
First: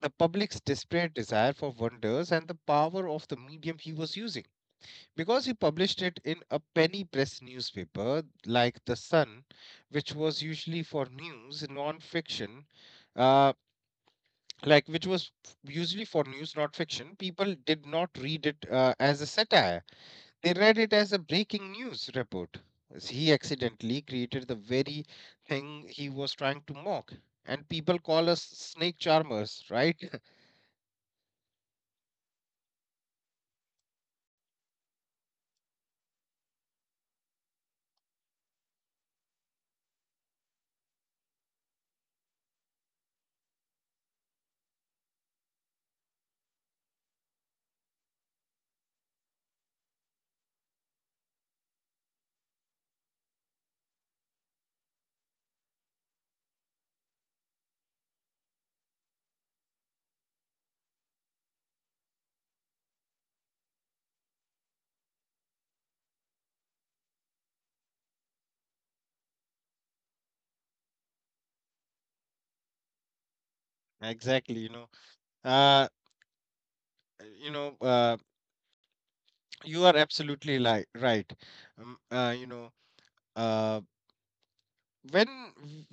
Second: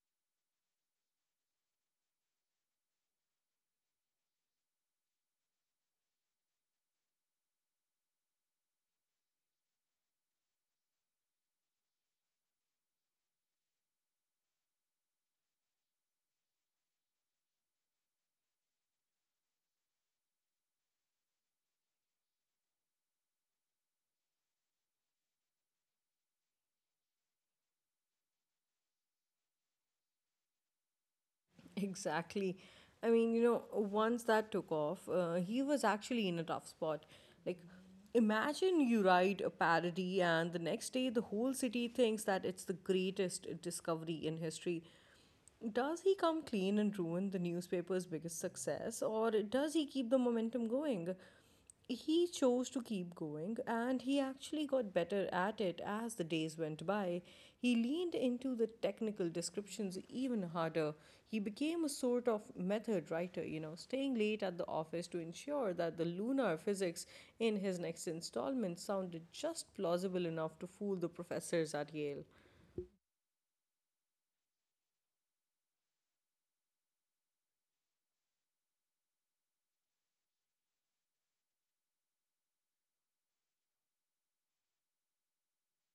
Speaker 2: the public's desperate desire for wonders and the power of the medium he was using. Because he published it in a penny press newspaper like The Sun, which was usually for news, non fiction, uh, like, which was usually for news, not fiction, people did not read it as a satire. They read it as a breaking news report. As He accidentally created the very thing he was trying to mock. And people call us snake charmers, right? (laughs)
Speaker 1: Exactly. I mean, you know, once that took off, he was actually in a tough spot. Like, imagine you write a parody, and the next day the whole city thinks that it's the greatest discovery in history. Does he come clean and ruin the newspaper's biggest success, or does he keep the momentum going? He chose to keep going, and he actually got better at it as the days went by. He leaned into the technical descriptions even harder. He became a sort of method writer, you know, staying late at the office to ensure that the lunar physics in his next installment sounded just plausible enough to fool the professors at Yale.
Speaker 2: Exactly. Uh, you know, uh, you are absolutely right. um, uh, you know uh, when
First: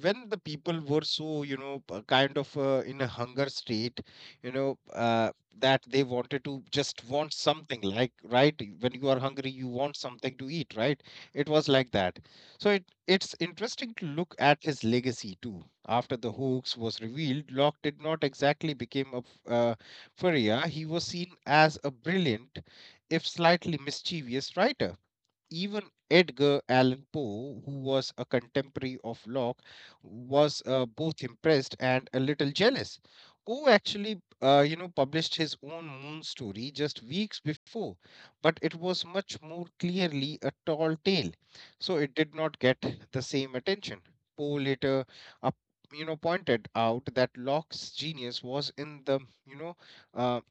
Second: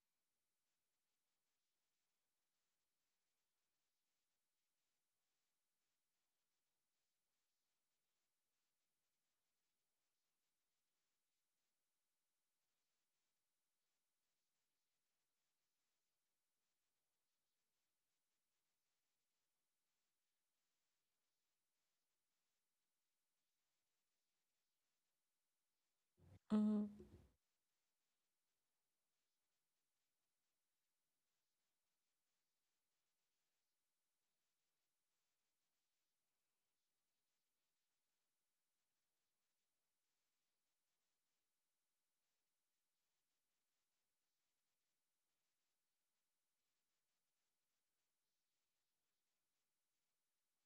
Speaker 2: the people were so, kind of, in a hunger state, you know uh, that they wanted to just want something, like, right, when you are hungry, you want something to eat, right? It was like that. So it, it's interesting to look at his legacy too. After the hoax was revealed, Locke did not exactly become a furrier. He was seen as a brilliant, if slightly mischievous, writer. Even Edgar Allan Poe, who was a contemporary of Locke, was both impressed and a little jealous. Poe actually, published his own moon story just weeks before, but it was much more clearly a tall tale, so it did not get the same attention. Poe later, uh, pointed out that Locke's genius was in the, you know, uh,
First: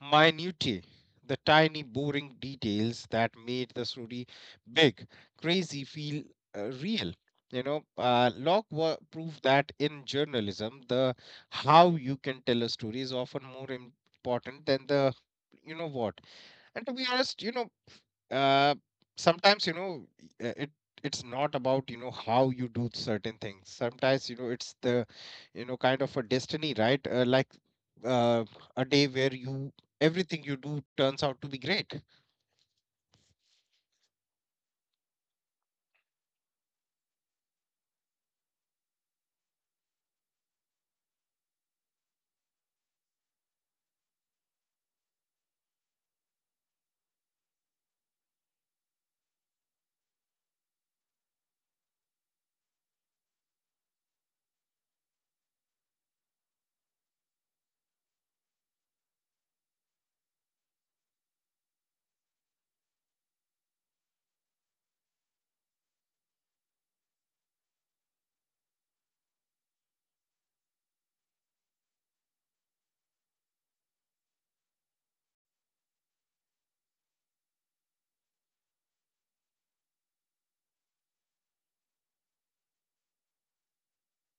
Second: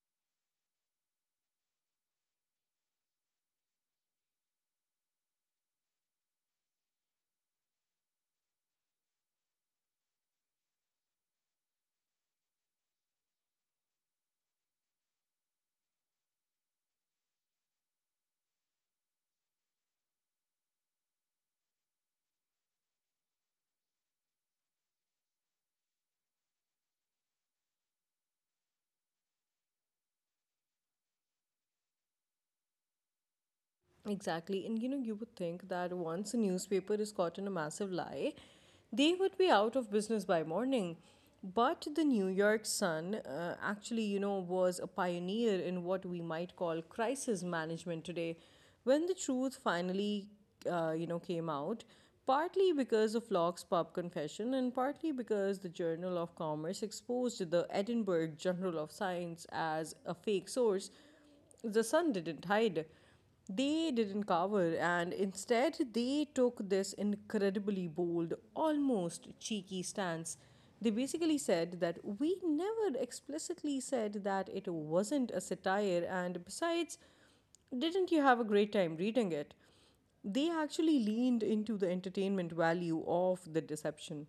Speaker 2: minutiae, the tiny boring details that made the story big, crazy, feel real. Locke proved that in journalism, the how you can tell a story is often more important than the what. And to be honest, uh, sometimes, it, it's not about, how you do certain things. Sometimes, it's the, kind of a destiny, right? Like, uh, a day where you, everything you do turns out to be great.
Speaker 1: Exactly. And you know, you would think that once a newspaper is caught in a massive lie, they would be out of business by morning. But the New York Sun actually, you know, was a pioneer in what we might call crisis management today. When the truth finally, you know, came out, partly because of Locke's pub confession and partly because the Journal of Commerce exposed the Edinburgh Journal of Science as a fake source, the sun didn't hide. They didn't cover, and instead, they took this incredibly bold, almost cheeky stance. They basically said that we never explicitly said that it wasn't a satire, and besides, didn't you have a great time reading it? They actually leaned into the entertainment value of the deception.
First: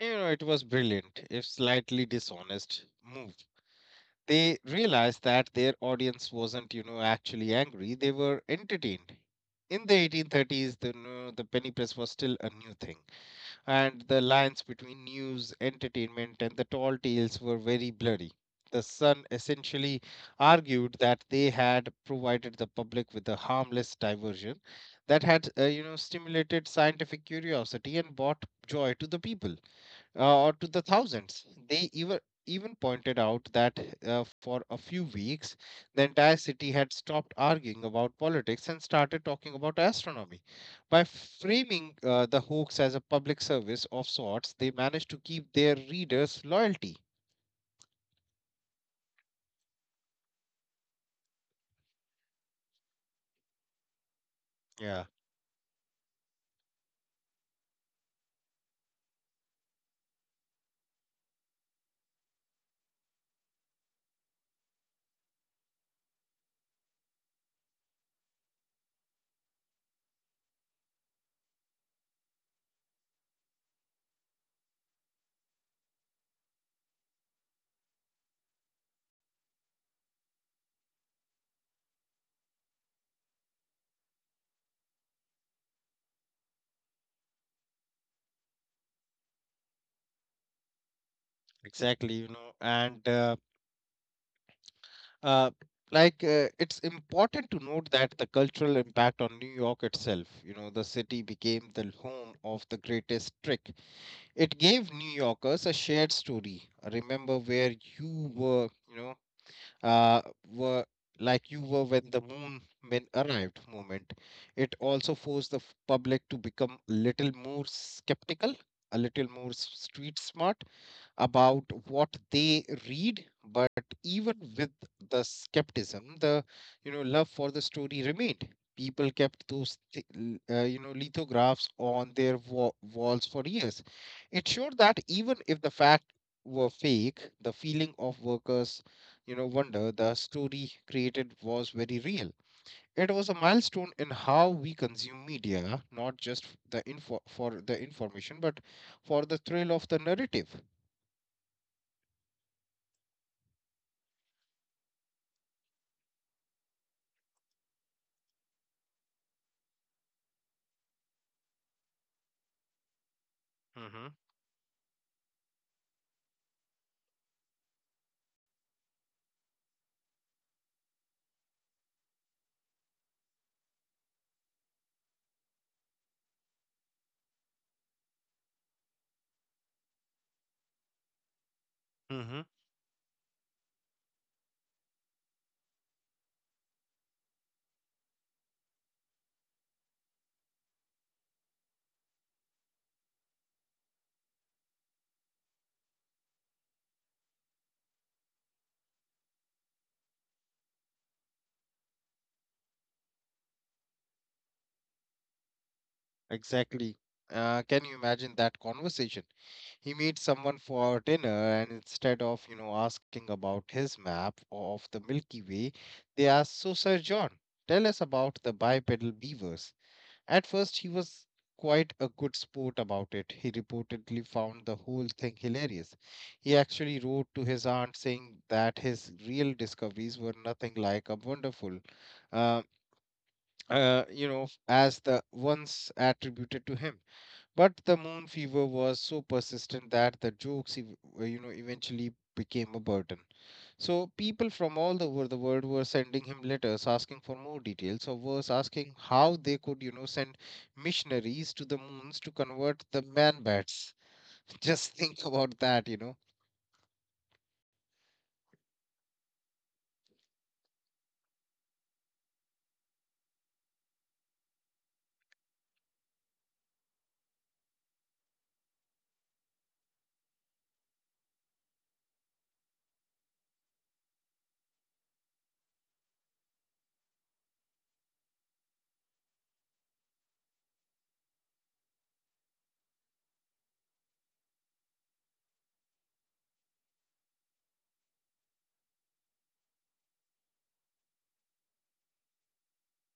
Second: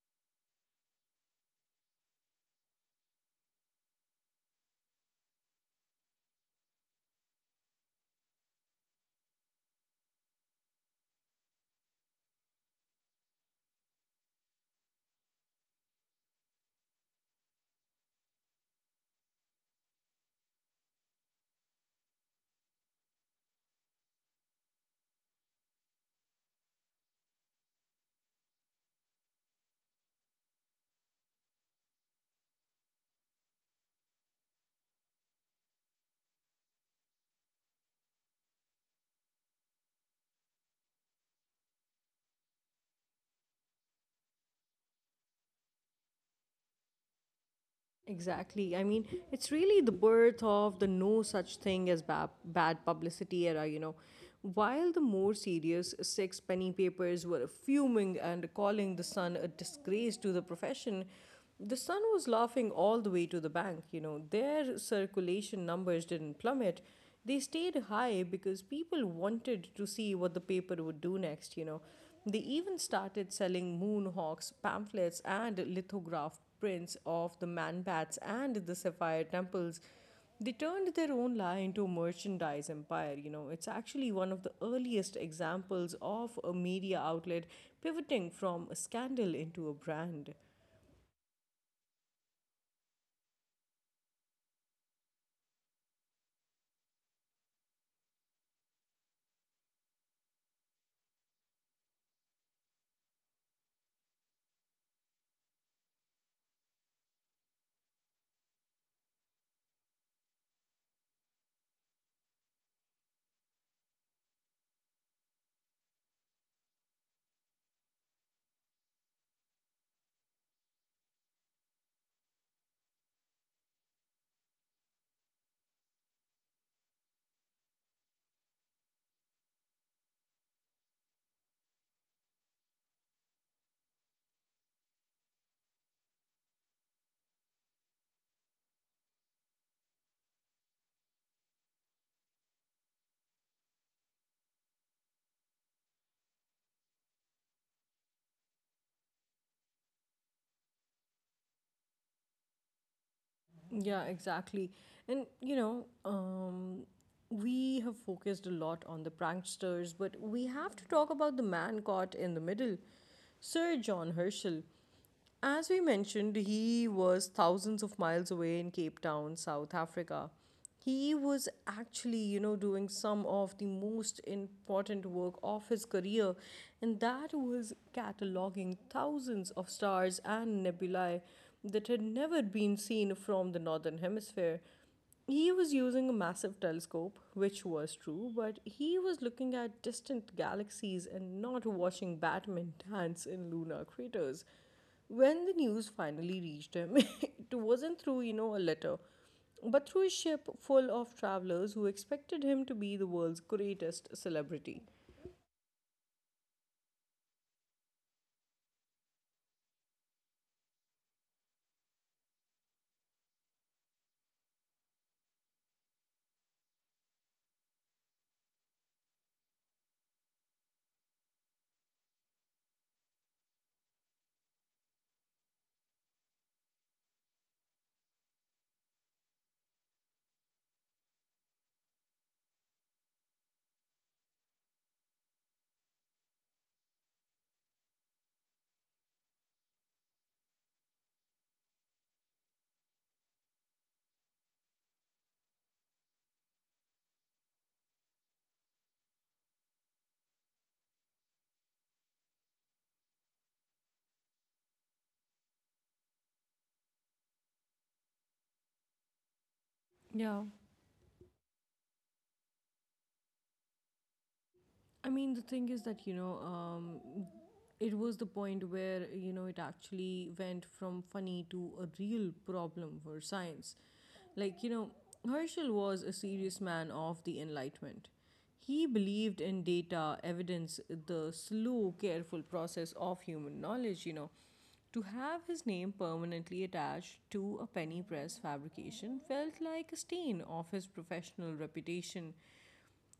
Speaker 2: It was brilliant, if slightly dishonest, move. They realized that their audience wasn't, actually angry, they were entertained. In the 1830s, the penny press was still a new thing, and the lines between news, entertainment, and the tall tales were very blurry. The Sun essentially argued that they had provided the public with a harmless diversion that had, stimulated scientific curiosity and brought joy to the people, or to the thousands. They even pointed out that, for a few weeks, the entire city had stopped arguing about politics and started talking about astronomy. By framing the hoax as a public service of sorts, they managed to keep their readers' loyalty.
Speaker 1: Exactly. I mean, it's really the birth of the no such thing as bad publicity era, you know. While the
Speaker 2: Yeah,
Speaker 1: more serious sixpenny papers were fuming and calling the Sun a disgrace to the profession, the Sun was laughing all the way to the bank, you know. Their circulation numbers didn't plummet. They stayed high because people wanted to see what the paper would do next, you know. They even started selling moonhawks, pamphlets, and lithograph prints of the manbats and the sapphire temples. They turned their own lie into a merchandise empire. You know, it's actually one of the earliest examples of a media outlet pivoting from a scandal into a brand.
Speaker 2: exactly. You know, and uh, like, it's important to note that the cultural impact on New York itself. The city became the home of the greatest trick. It gave New Yorkers a shared story. Remember where you were, uh, were you were when the moon men arrived moment. It also forced the public to become a little more skeptical, a little more street smart about what they read. But even with the skepticism, the love for the story remained. People kept those lithographs on their walls for years. It showed that even if the fact were fake, the feeling of workers, wonder the story created, was very real. It was a milestone in how we consume media, not just f- the info for the information, but for the thrill of the narrative.
Speaker 1: Yeah, exactly. And, you know, we have focused a lot on the pranksters, but we have to talk about the man caught in the middle. Sir
Speaker 2: Mm-hmm.
Speaker 1: John Herschel. As we mentioned, he was thousands of miles away in Cape Town, South Africa. He was actually, you know, doing some of the most important work of his career, and that was cataloging thousands of stars and nebulae that had
Speaker 2: Mm-hmm.
Speaker 1: never been seen from the northern hemisphere. He was using a massive telescope, which was true, but he was looking at distant galaxies and not watching Batman (laughs) dance in lunar craters. When the news finally reached him, (laughs) it wasn't through, you know, a letter, but through a ship full of travelers who expected him to be the world's greatest celebrity.
Speaker 2: Exactly. Can you imagine that conversation? He meets someone for dinner, and instead of, asking about his map of the Milky Way, they ask, so Sir John, tell us about the bipedal beavers. At first, he was quite a good sport about it. He reportedly found the whole thing hilarious. He actually wrote to his aunt saying that his real discoveries were nothing like a wonderful, uh, as the ones attributed to him. But the moon fever was so persistent that the jokes, eventually became a burden. So people from all over the world were sending him letters asking for more details, or was asking how they could, send missionaries to the moons to convert the man bats. (laughs) Just think about that.
Speaker 1: Yeah. I mean, the thing is that, you know, it was the point where, you know, it actually went from funny to a real problem for science. Like, you know, Herschel was a serious man of the Enlightenment. He believed in data, evidence, the slow, careful process of human knowledge, you know. To have his name permanently attached to a penny press fabrication felt like a stain of his professional reputation.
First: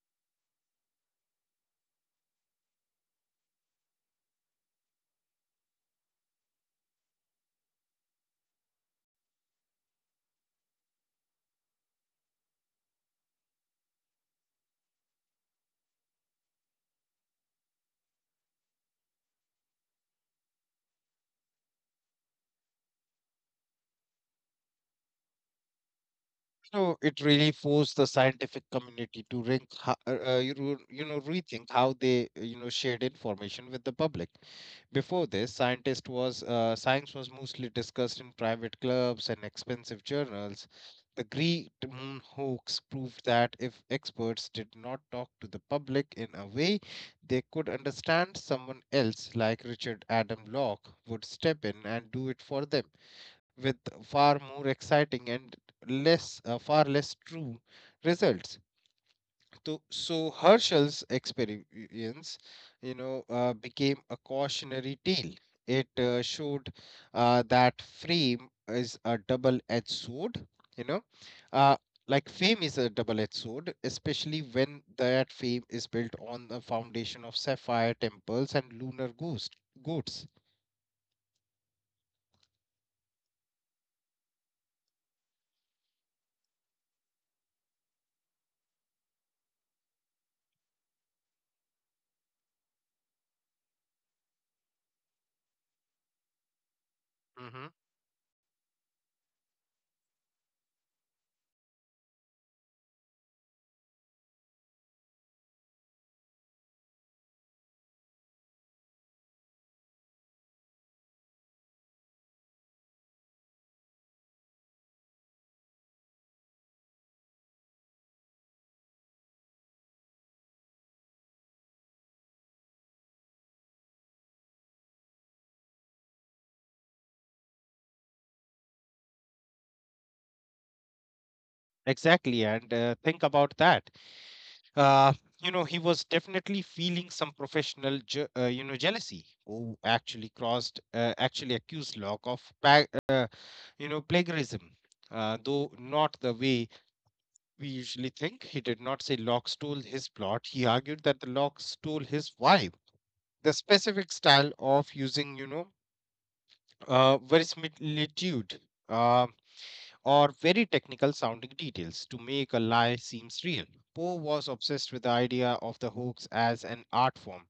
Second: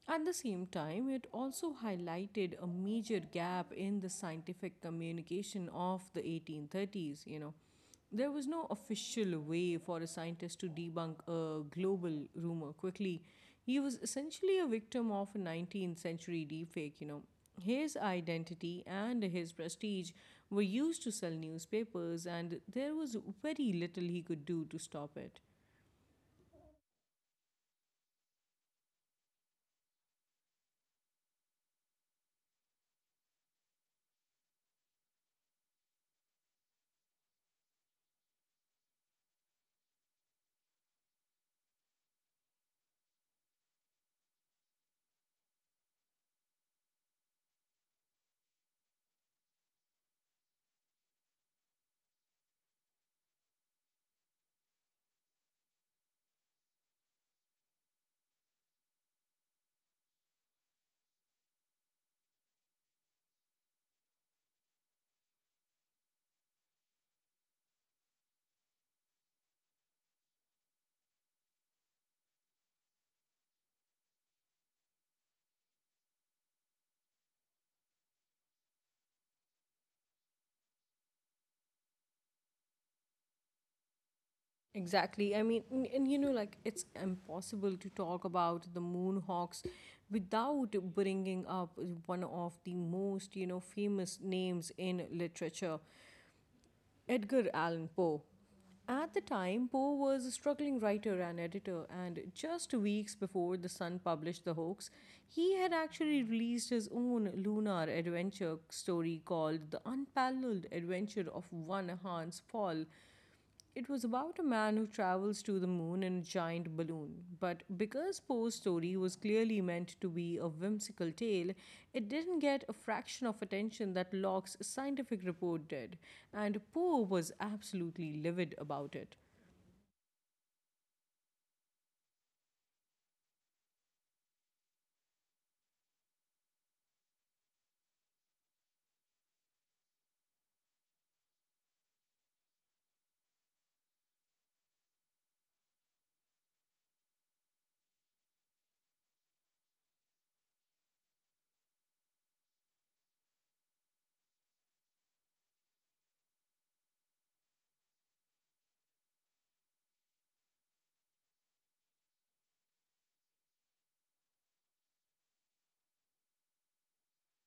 Speaker 1: At the same time, it also highlighted a major gap in the scientific communication of the 1830s, you know. There was no official way for a scientist to debunk a global rumor quickly. He was essentially a victim of a 19th century deepfake, you know. His identity and his prestige were used to sell newspapers, and there was very little he could do to stop it.
Speaker 2: So it really forced the scientific community to rink, ho- you know, rethink how shared information with the public. Before this, scientist was science was mostly discussed in private clubs and expensive journals. The Great Moon hoax proved that if experts did not talk to the public in a way they could understand, someone else like Richard Adam Locke would step in and do it for them with far more exciting and less far less true results So Herschel's experience, became a cautionary tale. It showed that fame is a double-edged sword. You know, uh, like fame is a double-edged sword, especially when that fame is built on the foundation of sapphire temples and lunar ghost goats.
Speaker 1: Exactly. I mean, and you know, like it's impossible to talk about the Moonhawks without bringing up one of the most, you know, famous names in literature, Edgar
Speaker 2: Hmm.
Speaker 1: Allan Poe. At the time, Poe was a struggling writer and editor, and just weeks before The Sun published The Hoax, he had actually released his own lunar adventure story called The Unparalleled Adventure of One Hans Fall. It was about a man who travels to the moon in a giant balloon. But because Poe's story was clearly meant to be a whimsical tale, it didn't get a fraction of attention that Locke's scientific report did, and Poe was absolutely livid about it.
Speaker 2: Exactly, and think about that. Uh, he was definitely feeling some professional, jealousy. Actually accused Locke of, plagiarism. Though not the way we usually think, he did not say Locke stole his plot. He argued that the Locke stole his vibe, the specific style of using, verisimilitude, uh, or very technical sounding details to make a lie seems real. Poe was obsessed with the idea of the hoax as an art form.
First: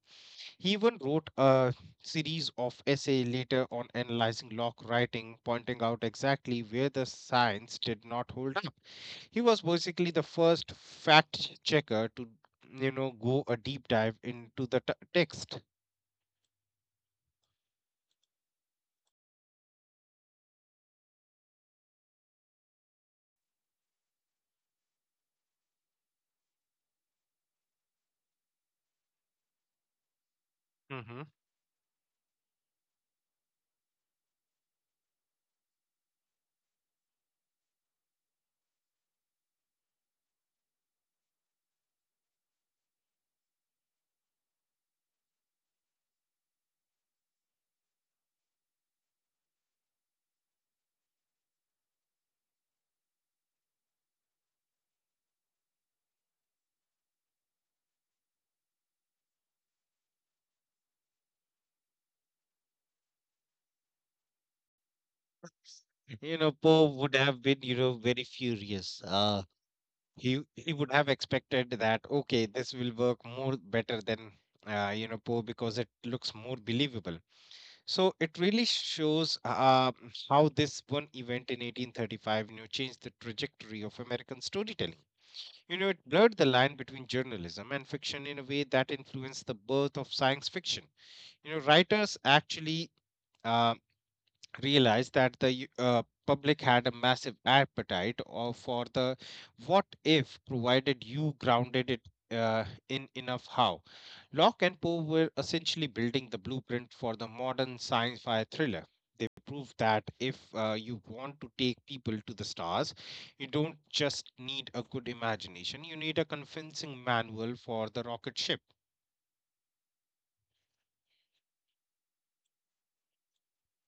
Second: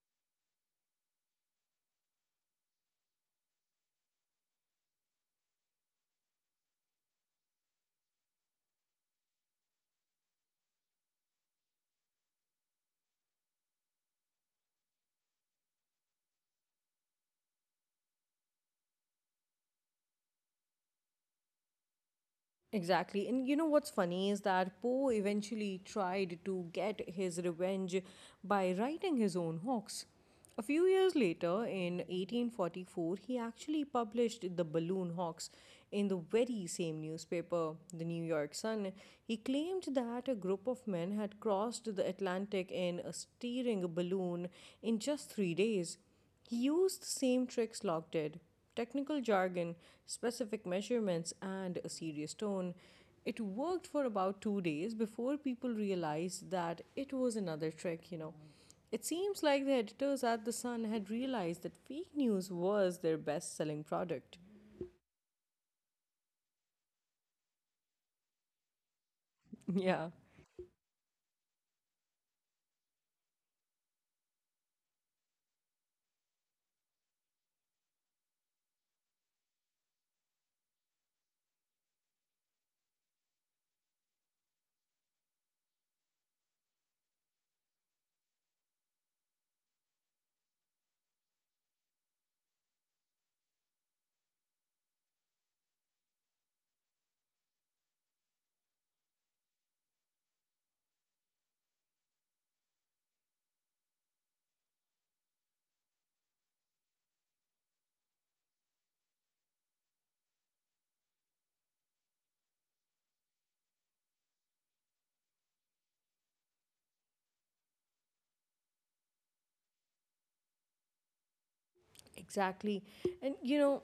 Speaker 2: He even wrote a series of essays later on analyzing Locke writing, pointing out exactly where the science did not hold up. He was basically the first fact checker to go a deep dive into the text.
Speaker 1: Exactly. And you know what's funny is that Poe eventually tried to get his revenge by writing his own hoax. A few years
Speaker 2: Mhm.
Speaker 1: later, in 1844, he actually published the balloon hoax in the very same newspaper, the New York Sun. He claimed that a group of men had crossed the Atlantic in a steering balloon in just 3 days. He used the same tricks Locke did technical jargon, specific measurements, and a serious tone. It worked for about 2 days before people realized that it was another trick. It seems like the editors at The Sun had realized that fake news was their best selling product.
Speaker 2: You know, Poe would have been, you know, very furious. Uh,
Speaker 1: (laughs) Yeah.
Speaker 2: he he would have expected that okay this will work more better than poe because it looks more believable, so it really shows how this one event in 1835, you know, changed the trajectory of american storytelling. You know, it blurred the line between journalism and fiction in a way that influenced the birth of science fiction. You know, writers actually uh, realized that the public had a massive appetite for the what if, provided you grounded it uh, in enough how. Locke and Poe were essentially building the blueprint for the modern science fi thriller. They proved that if you want to take people to the stars, you don't just need a good imagination, you need a convincing manual for the rocket ship.
Speaker 1: Exactly. And you know,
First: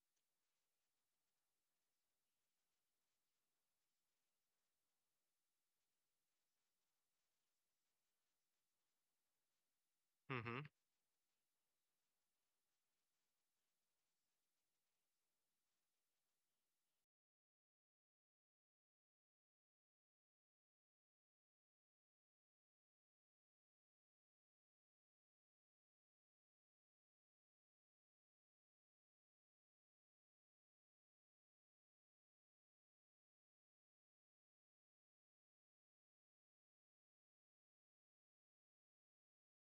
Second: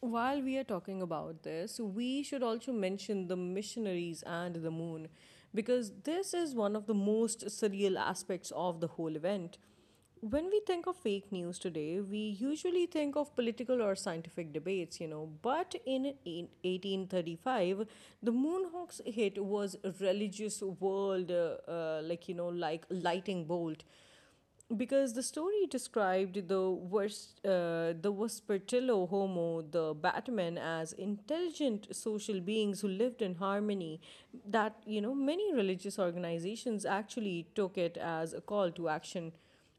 Speaker 1: while we are talking about this, we should also mention the missionaries and the moon because this is one of the most surreal aspects of the whole event. When we
Speaker 2: Hmm.
Speaker 1: think of fake news today, we usually think of political or scientific debates, you know. But in 1835, the moon Moonhawk's hit was a religious world, like lightning bolt because the story described the worst, the Vespertillo Homo, the Batman, as intelligent social beings who lived in harmony. That you know, many religious organizations actually took it as a call to action.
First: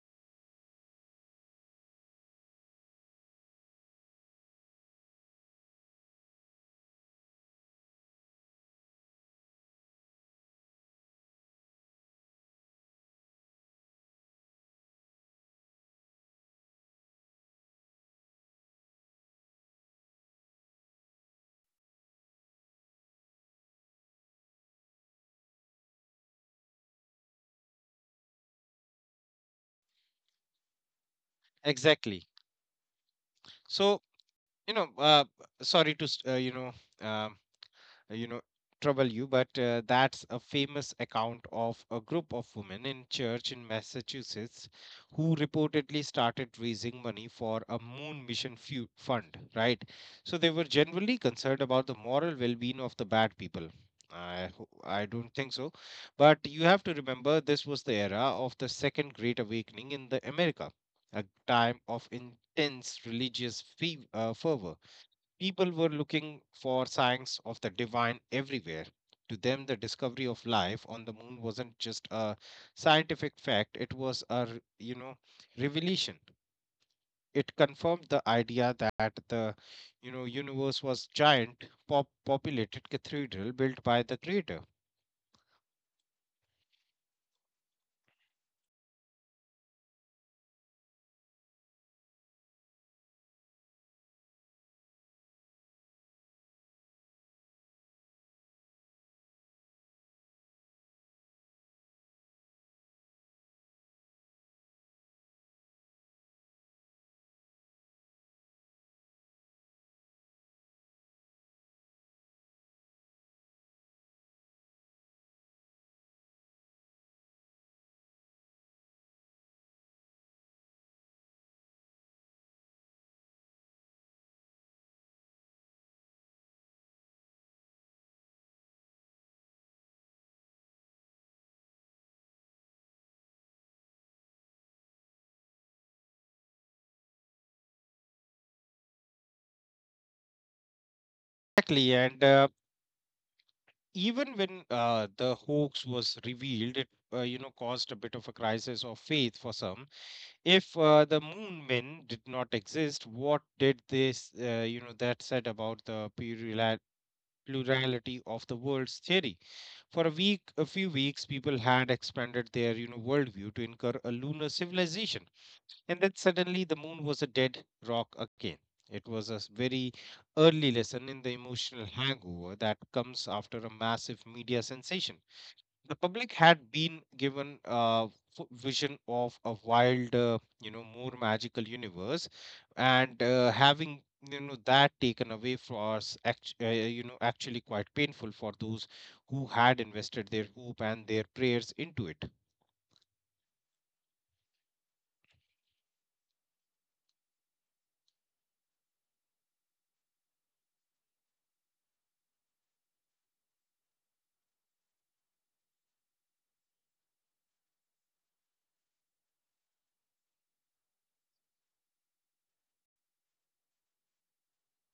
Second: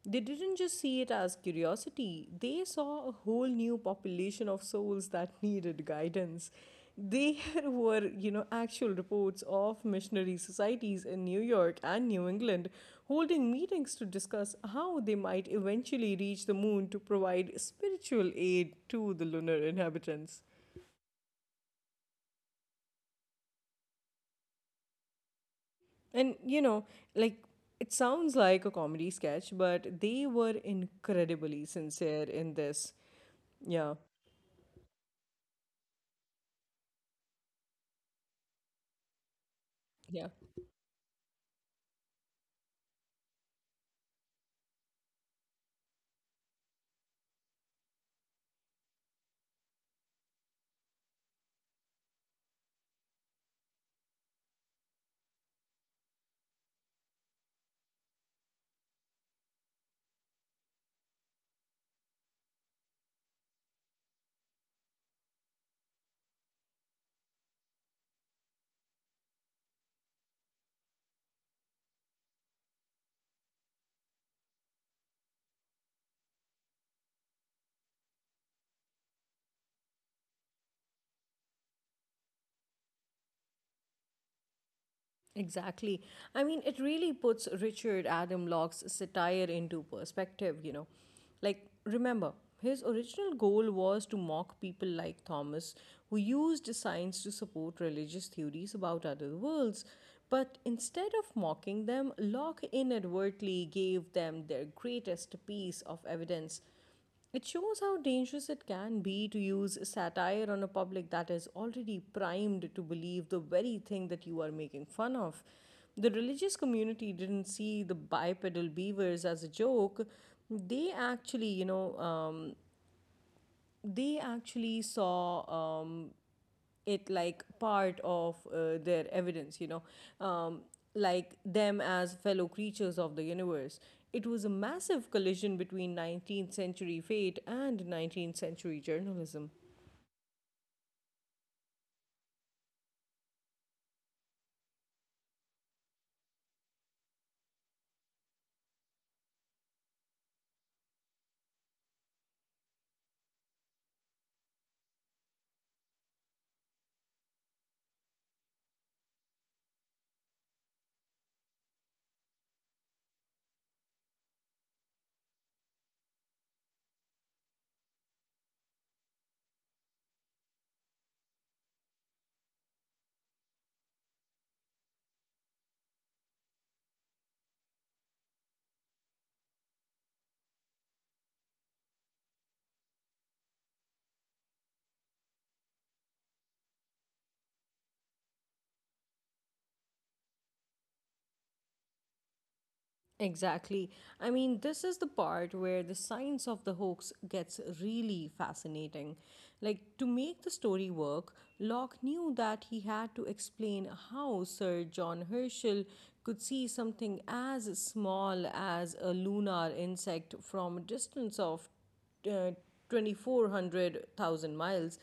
Speaker 1: They didn't just see it as curiosity, they saw a whole new population of souls that (laughs) needed guidance. There (laughs) were, you know, actual reports of missionary societies in New York and New England holding meetings to discuss how they might eventually reach the moon to provide spiritual aid to the lunar inhabitants. And, you know, like it sounds like a comedy sketch, but they were incredibly sincere
Speaker 2: Exactly.
Speaker 1: in this. Yeah.
Speaker 2: So, you know, uh, sorry to, um, uh, you know trouble you, but that's
Speaker 1: Yeah.
Speaker 2: a famous account of a group of women in church in Massachusetts who reportedly started raising money for a moon mission fund, right? So they were generally concerned about the moral well-being of the bad people. I don't think so, but you have to remember this was the era of the second great awakening in the america, a time of intense religious fervor. People were looking for signs of the divine everywhere. To them, the discovery of life on the moon wasn't just a scientific fact, it was a, you know, revelation. It confirmed the idea that the, you know, universe was giant, populated cathedral built by the creator.
Speaker 1: Exactly. I mean, it really puts Richard Adam Locke's satire into perspective, you know. Like, remember, his original goal was to mock people like Thomas, who used science to support religious theories about other worlds. But instead of mocking them, Locke inadvertently gave them their greatest piece of evidence. It shows how dangerous it can be to use satire on a public that is already primed to believe the very thing that you are making fun of. The religious community didn't see the bipedal beavers as a joke. They actually, you know, they actually saw it like part of their evidence, you know, um, like them as fellow creatures of the universe. It was a massive collision between 19th century fate and 19th century journalism.
Speaker 2: Exactly, and even when the hoax was revealed, it you know caused a bit of a crisis of faith for some. If the moon men did not exist, what did this, that said about the plurality of the world's theory? For a week, a few weeks, people had expanded their, you know, worldview to incur a lunar civilization, and then suddenly the moon was a dead rock again. It was a very early lesson in the emotional hangover that comes after a massive media sensation. The public had been given a vision of a wild more magical universe, and having you know that taken away for us actually quite painful for those who had invested their hope and their prayers into it.
Speaker 1: Exactly. I mean, this is the part where the science of the hoax gets really fascinating. Like, to make the story work, Locke knew that he had to explain how Sir John Herschel could see something as small as a lunar insect from a distance of uh, 2400,000 miles.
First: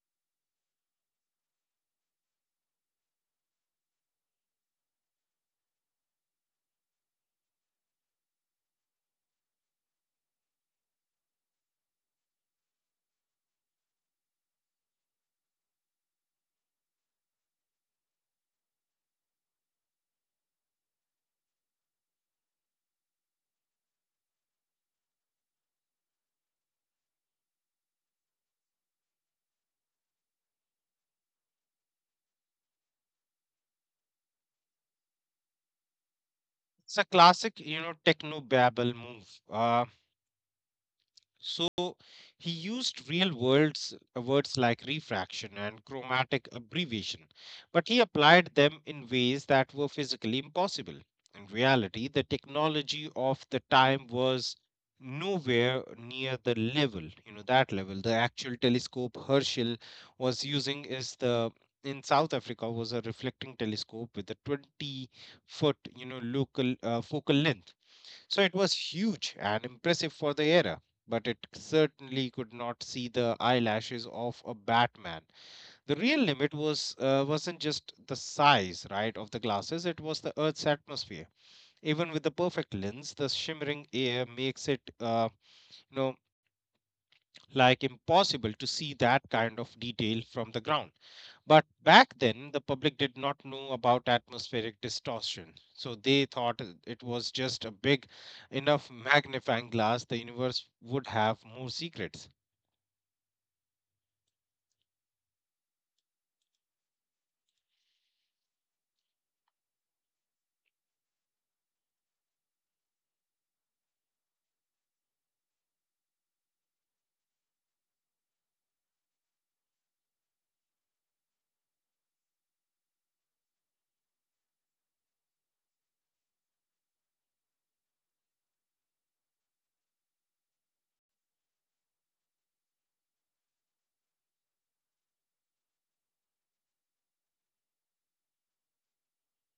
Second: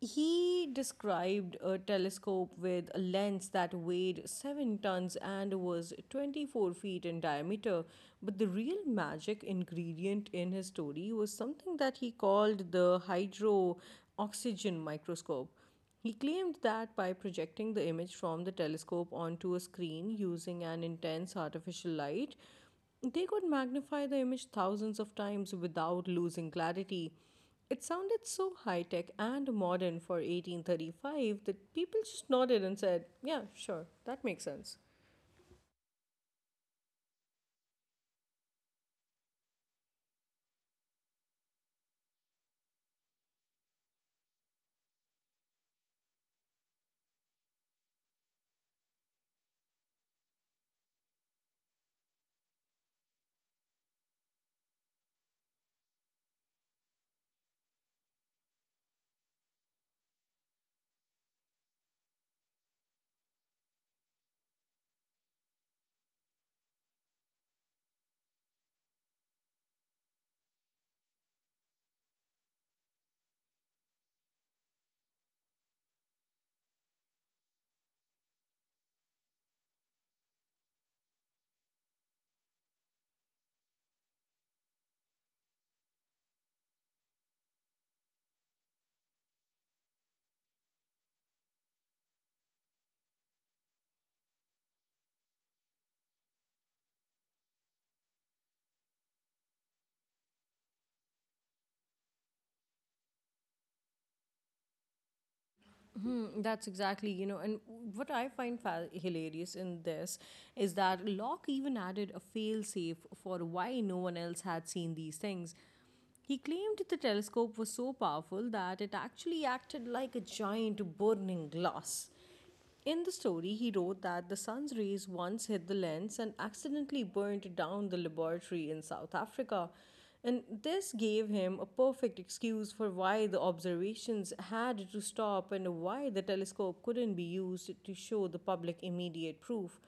Speaker 1: He described a telescope with a lens that weighed 7 tons and was 24 feet in diameter. But the real magic ingredient in his story was something that he called the hydro oxygen microscope. He claimed that by projecting the image from the telescope onto a screen using an intense artificial light, they could magnify the image thousands of times without losing clarity. It sounded so high tech and modern for 1835 that people just nodded and said, "Yeah, sure, that makes sense."
Speaker 2: It's a classic you know techno babble move. Uh, So he used real words words like refraction and chromatic abbreviation, but he applied them in ways that were physically impossible. In reality, the technology of the time was nowhere near the level, you know, that level. The actual telescope Herschel was using is the in South Africa was a reflecting telescope with a 20 foot, you know, local focal length, so it was huge and impressive for the era, but it certainly could not see the eyelashes of a Batman. The real limit was wasn't just the size, right, of the glasses; it was the Earth's atmosphere. Even with the perfect lens, the shimmering air makes it, you know, impossible to see that kind of detail from the ground. But back then, the public did not know about atmospheric distortion. So they thought it was just a big enough magnifying glass, the universe would have more secrets.
Speaker 1: Hmm, that's exactly, you know, and what I find hilarious in this is that Locke even added a failsafe for why no one else had seen these things. He claimed the telescope was so powerful that it actually acted like a giant burning glass. In the story, he wrote that the sun's rays once hit the lens and accidentally burned down the laboratory in South Africa. And this gave him a perfect excuse for why the observations had to stop and why the telescope couldn't be used to show the public immediate proof.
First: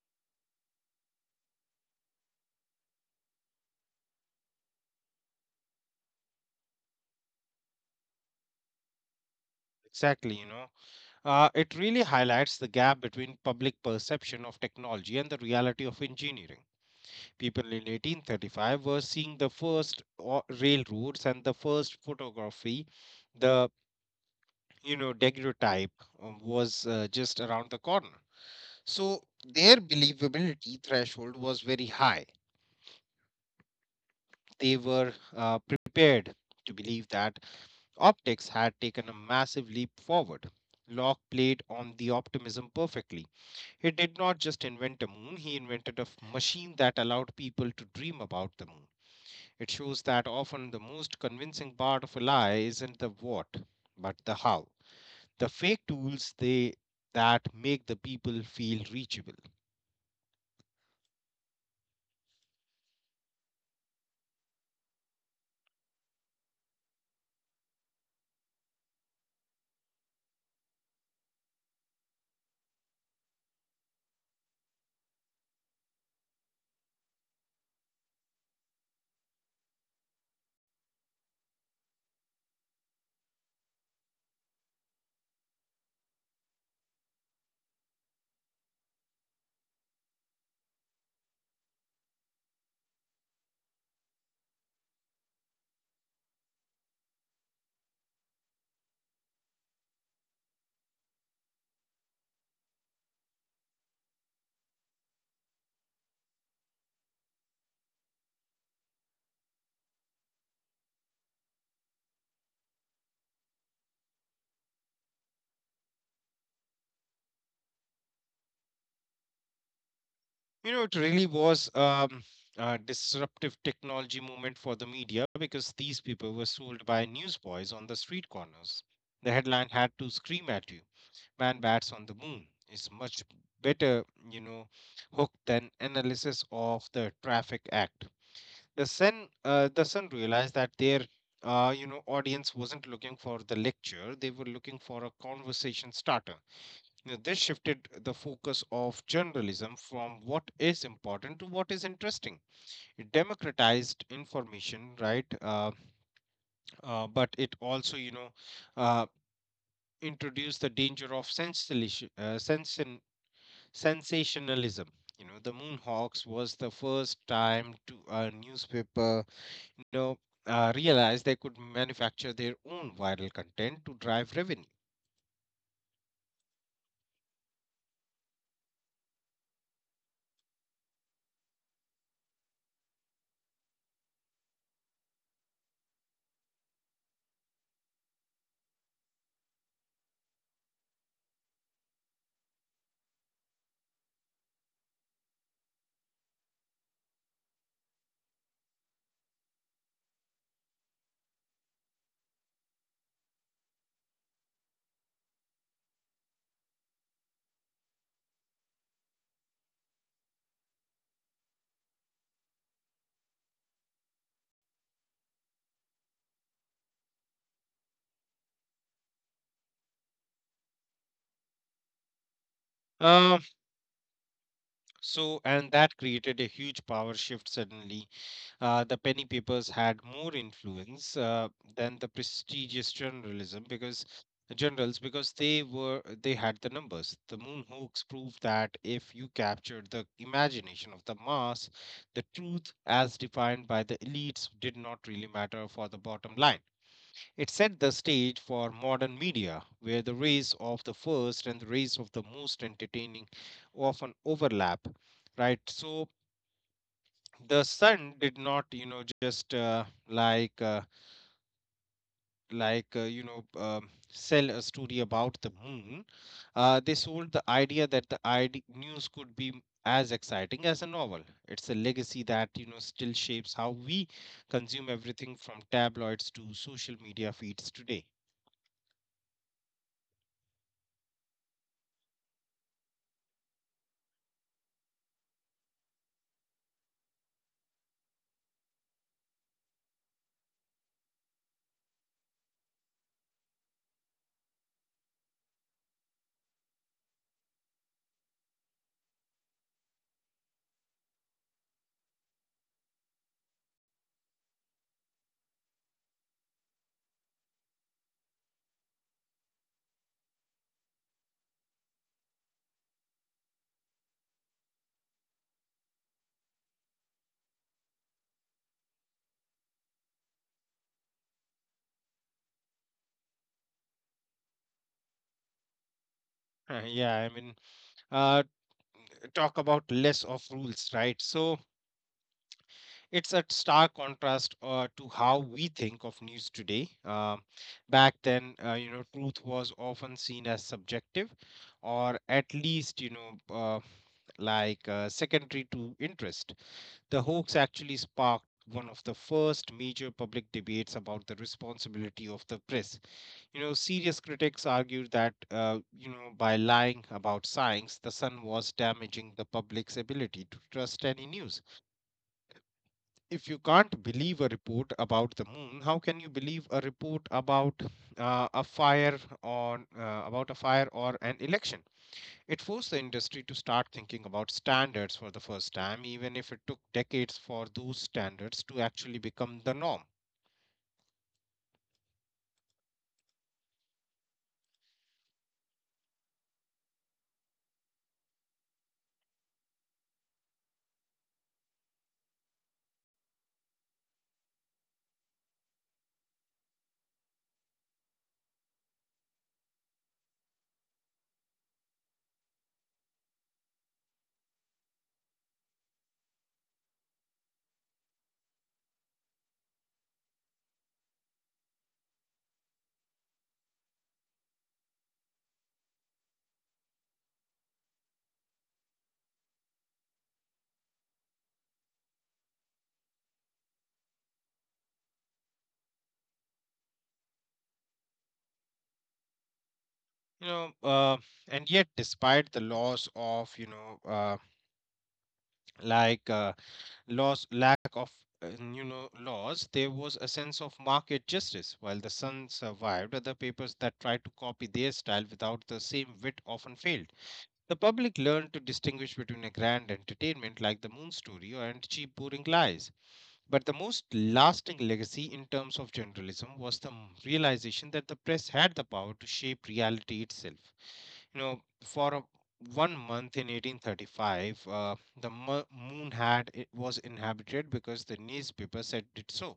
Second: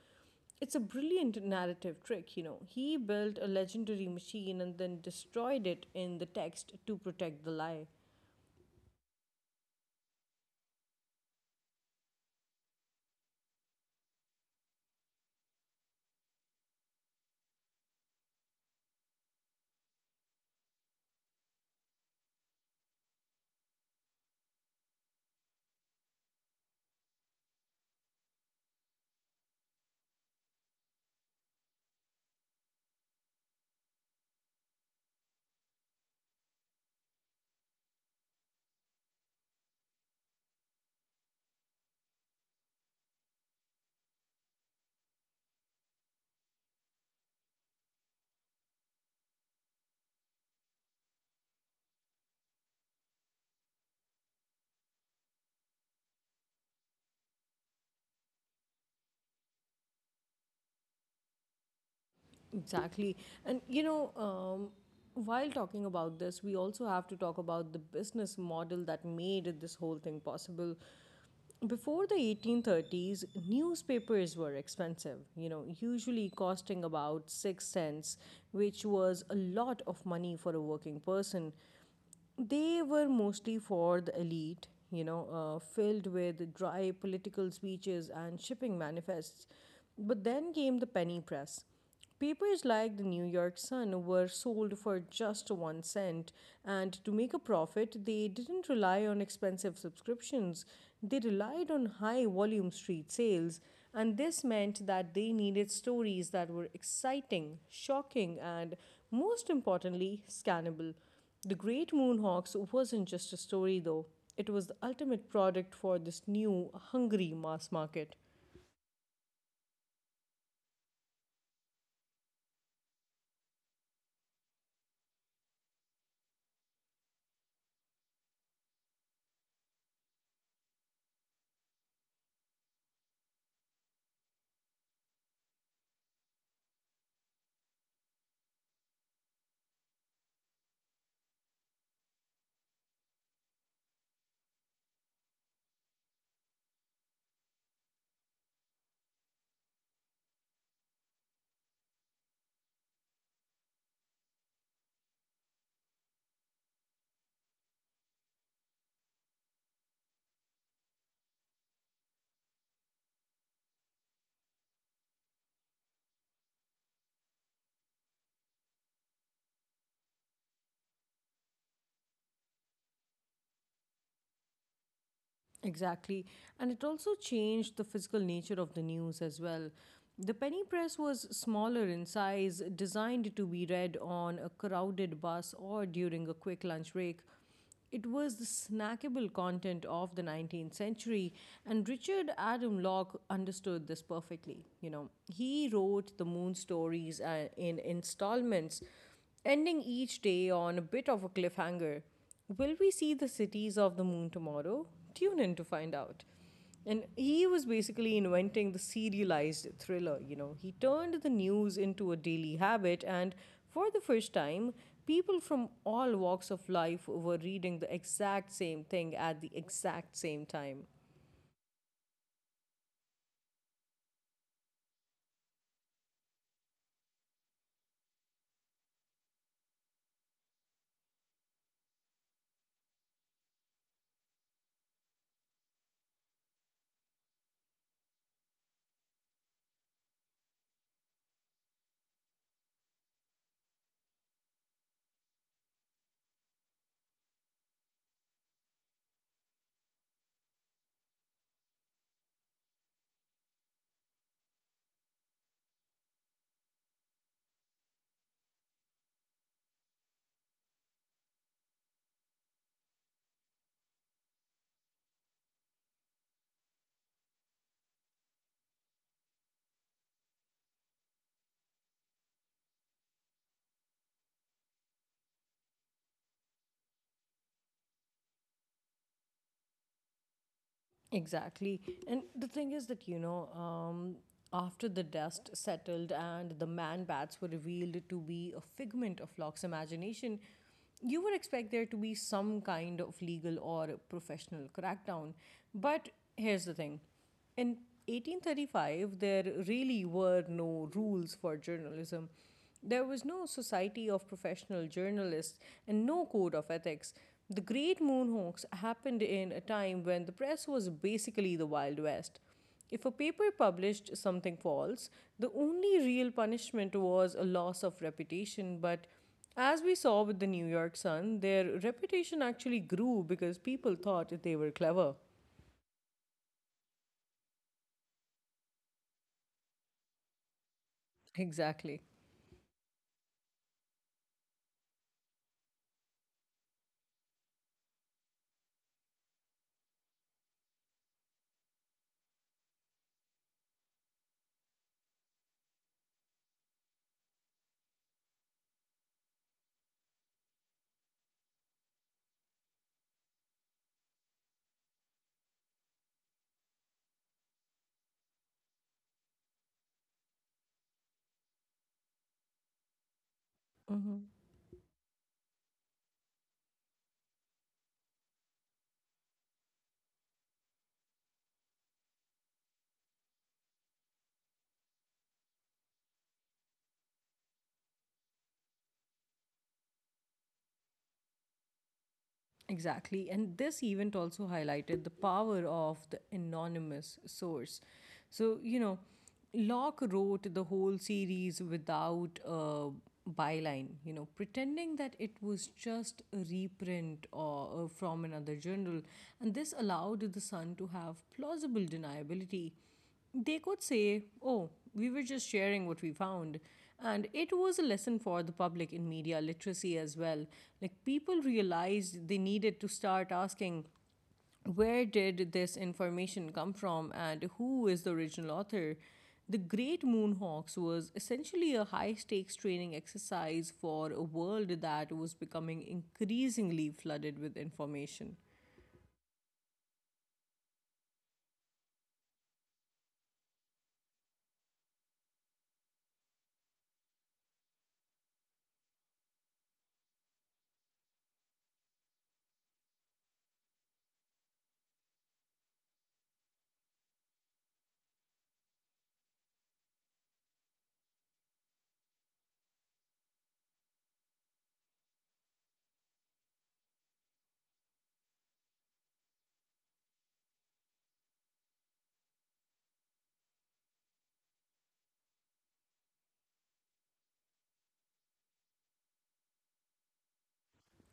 Speaker 1: It's a brilliant narrative trick, you know. He built a legendary machine and then destroyed it in the text to protect the lie.
Speaker 2: Exactly, you know. It really highlights the gap between public perception of technology and the reality of engineering. People in 1835 were seeing the first railroads and the first photography, the, you know, daguerreotype was just around the corner. So their believability threshold was very high. They were prepared to believe that optics had taken a massive leap forward. Locke played on the optimism perfectly. He did not just invent a moon, he invented a machine that allowed people to dream about the moon. It shows that often the most convincing part of a lie isn't the what, but the how. The fake tools they that make the people feel reachable.
Speaker 1: Exactly. And you know, while talking about this, we also have to talk about the business model that made this whole thing possible. Before the 1830s, newspapers were expensive, you know, usually costing about 6 cents, which was a lot of money for a working person they were mostly for the elite, you know, filled with dry political speeches and shipping manifests. But then came the penny press. Papers like the New York Sun were sold for just 1 cent, and to make a profit, they didn't rely on expensive subscriptions. They relied on high volume street sales, and this meant that they needed stories that were exciting, shocking, and most importantly, scannable. The Great Moonhawks wasn't just a story though, it was the ultimate product for this new, hungry mass market.
Speaker 2: You know, it really was a disruptive technology movement for the media because these people were sold by newsboys on the street corners. The headline had to scream at you, Man Bats on the Moon is much better, you know, hook than analysis of the traffic act. The Sun realized that their, you know, audience wasn't looking for the lecture; they were looking for a conversation starter. Now, this shifted the focus of journalism from what is important to what is interesting. It democratized information, right? But it also, uh, introduced the danger of sensation, sensationalism. You know, the Moonhawks was the first time to a newspaper, you know, realized they could manufacture their own viral content to drive revenue.
Speaker 1: Exactly. And it also changed the physical nature of the news as well. The penny press was smaller in size, designed to be read on a crowded bus or during a quick lunch break. It was the snackable content of the 19th century, and Richard Adam Locke understood this perfectly. You know, he wrote the moon stories in installments ending each day on a bit of a cliffhanger. Will we see the cities of the moon tomorrow? Tune in to find out. And he was basically inventing the serialized thriller, you know. He turned the news into a daily habit, and for the first time, people from all walks of life were reading the exact same thing at the exact same time.
Speaker 2: Uh, so, and that created a huge power shift. Suddenly the penny papers had more influence than the prestigious journalism because generals because they had the numbers. The moon hoax proved that if you captured the imagination of the mass, the truth as defined by the elites did not really matter for the bottom line. It set the stage for modern media where the race of the first and the race of the most entertaining often overlap, right? So the sun did not you know just like uh, sell a story about the moon. They sold the idea that the ID news could be as exciting as a novel. It's a legacy that you know still shapes how we consume everything from tabloids to social media feeds today.
Speaker 1: Exactly. And the thing is that, you know, after the dust settled and the man bats were revealed to be a figment of Locke's imagination, you would expect there to be some kind of legal or professional crackdown. But here's the thing in 1835, there really were no rules for journalism. There was no society of professional journalists and no code of ethics. The Great Moonhawks happened in a time when the press was basically the Wild West. If a paper published something false, the only real punishment was a loss of reputation, but as we saw with the New York Sun, their reputation actually grew because people thought they were clever.
Speaker 2: Yeah, I mean, uh, talk about less of rules, right? So
Speaker 1: Exactly.
Speaker 2: it's a stark contrast to how we think of news today. Um back then, you know, truth was often seen as subjective, or at least, uh, secondary to interest. The hoax actually sparked one of the first major public debates about the responsibility of the press. You know, serious critics argued that, you know, by lying about science, the sun was damaging the public's ability to trust any news. If you can't believe a
Speaker 1: Mm-hmm.
Speaker 2: report about the moon, how can you believe a report about a fire on about a fire or an election? It forced the industry to start thinking about standards for the first time, even if it took decades for those standards to actually become the norm.
Speaker 1: Exactly. And this event also highlighted the power of the anonymous source. So, you know, Locke wrote the whole series without a byline, you know, pretending that it was just a reprint or, from another journal. And this allowed the Sun to have plausible deniability. They could say, "Oh, we were just sharing what we found." And it was a lesson for the public in media literacy as well. Like, people realized they needed to start asking, where did this information come from and who is the original author? The Great Moonhawks was essentially a high stakes training exercise for a world that was becoming increasingly flooded with information.
Speaker 2: You know, and yet, despite the laws of, like uh, laws lack of laws, there was a sense of market justice. While the sun survived, other papers that tried to copy their style without the same wit often failed. The public learned to distinguish between a grand entertainment like the moon story and cheap boring lies, but the most lasting legacy in terms of journalism was the realization that the press had the power to shape reality itself. You know, for a, one month in 1835, moon had it was inhabited because the newspaper said it so.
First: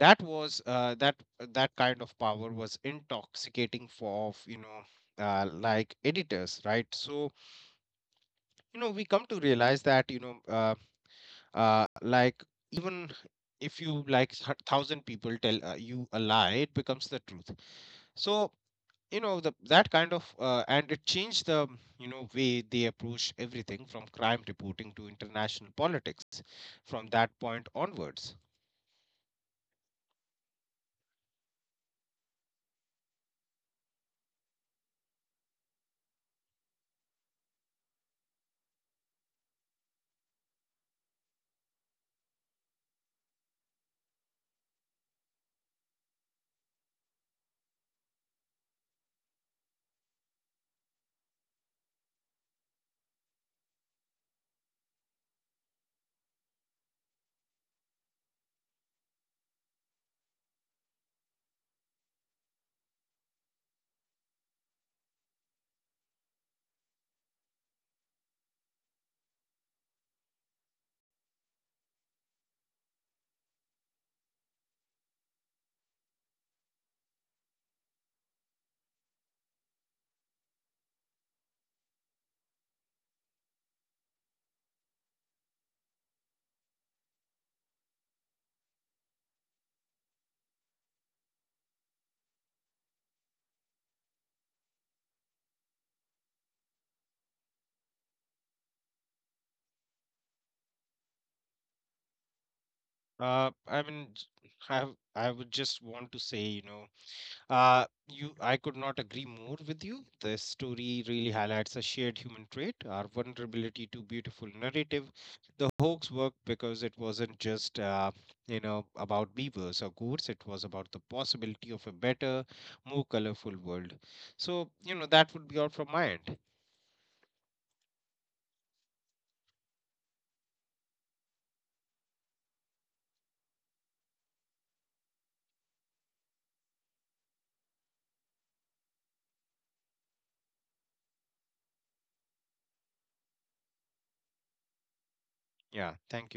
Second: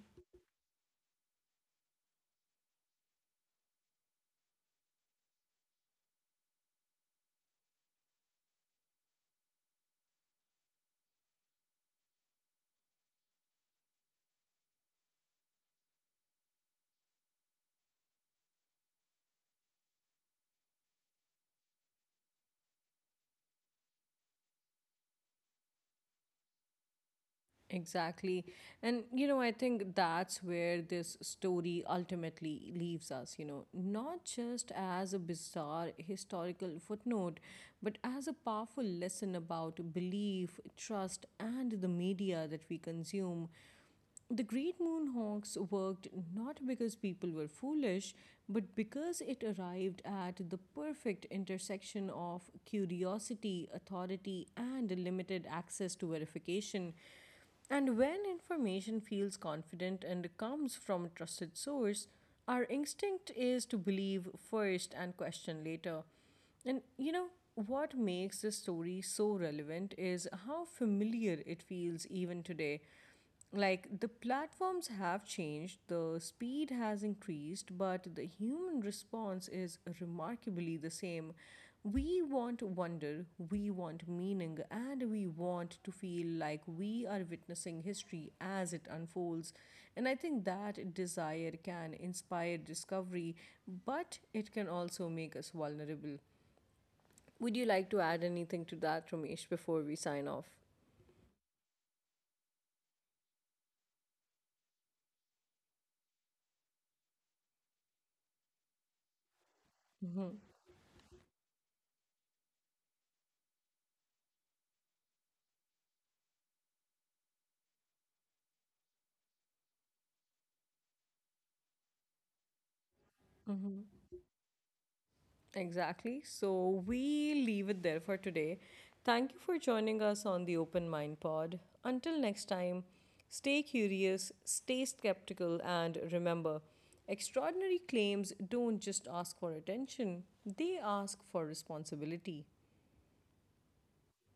Speaker 2: That kind of power was intoxicating for of, you know editors, right? So you know we come to realize that you know. Uh, like Even if you like thousand people tell you a lie it becomes the truth. So you know the that kind of and it changed the you know way they approach everything from crime reporting to international politics from that point onwards.
Speaker 1: Exactly. And, you know, I think that's where this story ultimately leaves us, you know, not just as a bizarre historical footnote, but as a powerful lesson about belief, trust, and the media that we consume. The Great Moonhawks worked not because people were foolish, but because it arrived at the perfect intersection of curiosity, authority, and limited access to verification. And when information feels confident and comes from a trusted source, our instinct is to believe first and question later. And you know, what makes this story so relevant is how familiar it feels even today. Like the platforms have changed, the speed has increased, but the human response is remarkably the same. We want wonder, we want meaning, and we want to feel like we are witnessing history as it unfolds. And I think that desire can inspire discovery, but it can also make us vulnerable. Would you like to add anything to that, Ramesh, before we sign off?
Speaker 2: Uh, i mean j- i i would just want to say you know I could not agree more with you. This story really highlights a shared human trait, our vulnerability to beautiful narrative. The hoax worked because it wasn't just, you know, about beavers or goats. It was about the possibility of a better, more colorful world. So, you know, that would be all from my end.
Speaker 1: Exactly. So we leave it there for today. Thank you for joining us on the Open Mind Pod. Until next time, stay curious, stay skeptical, and remember extraordinary claims don't just ask for attention, they ask for responsibility.
Speaker 2: Yeah, thank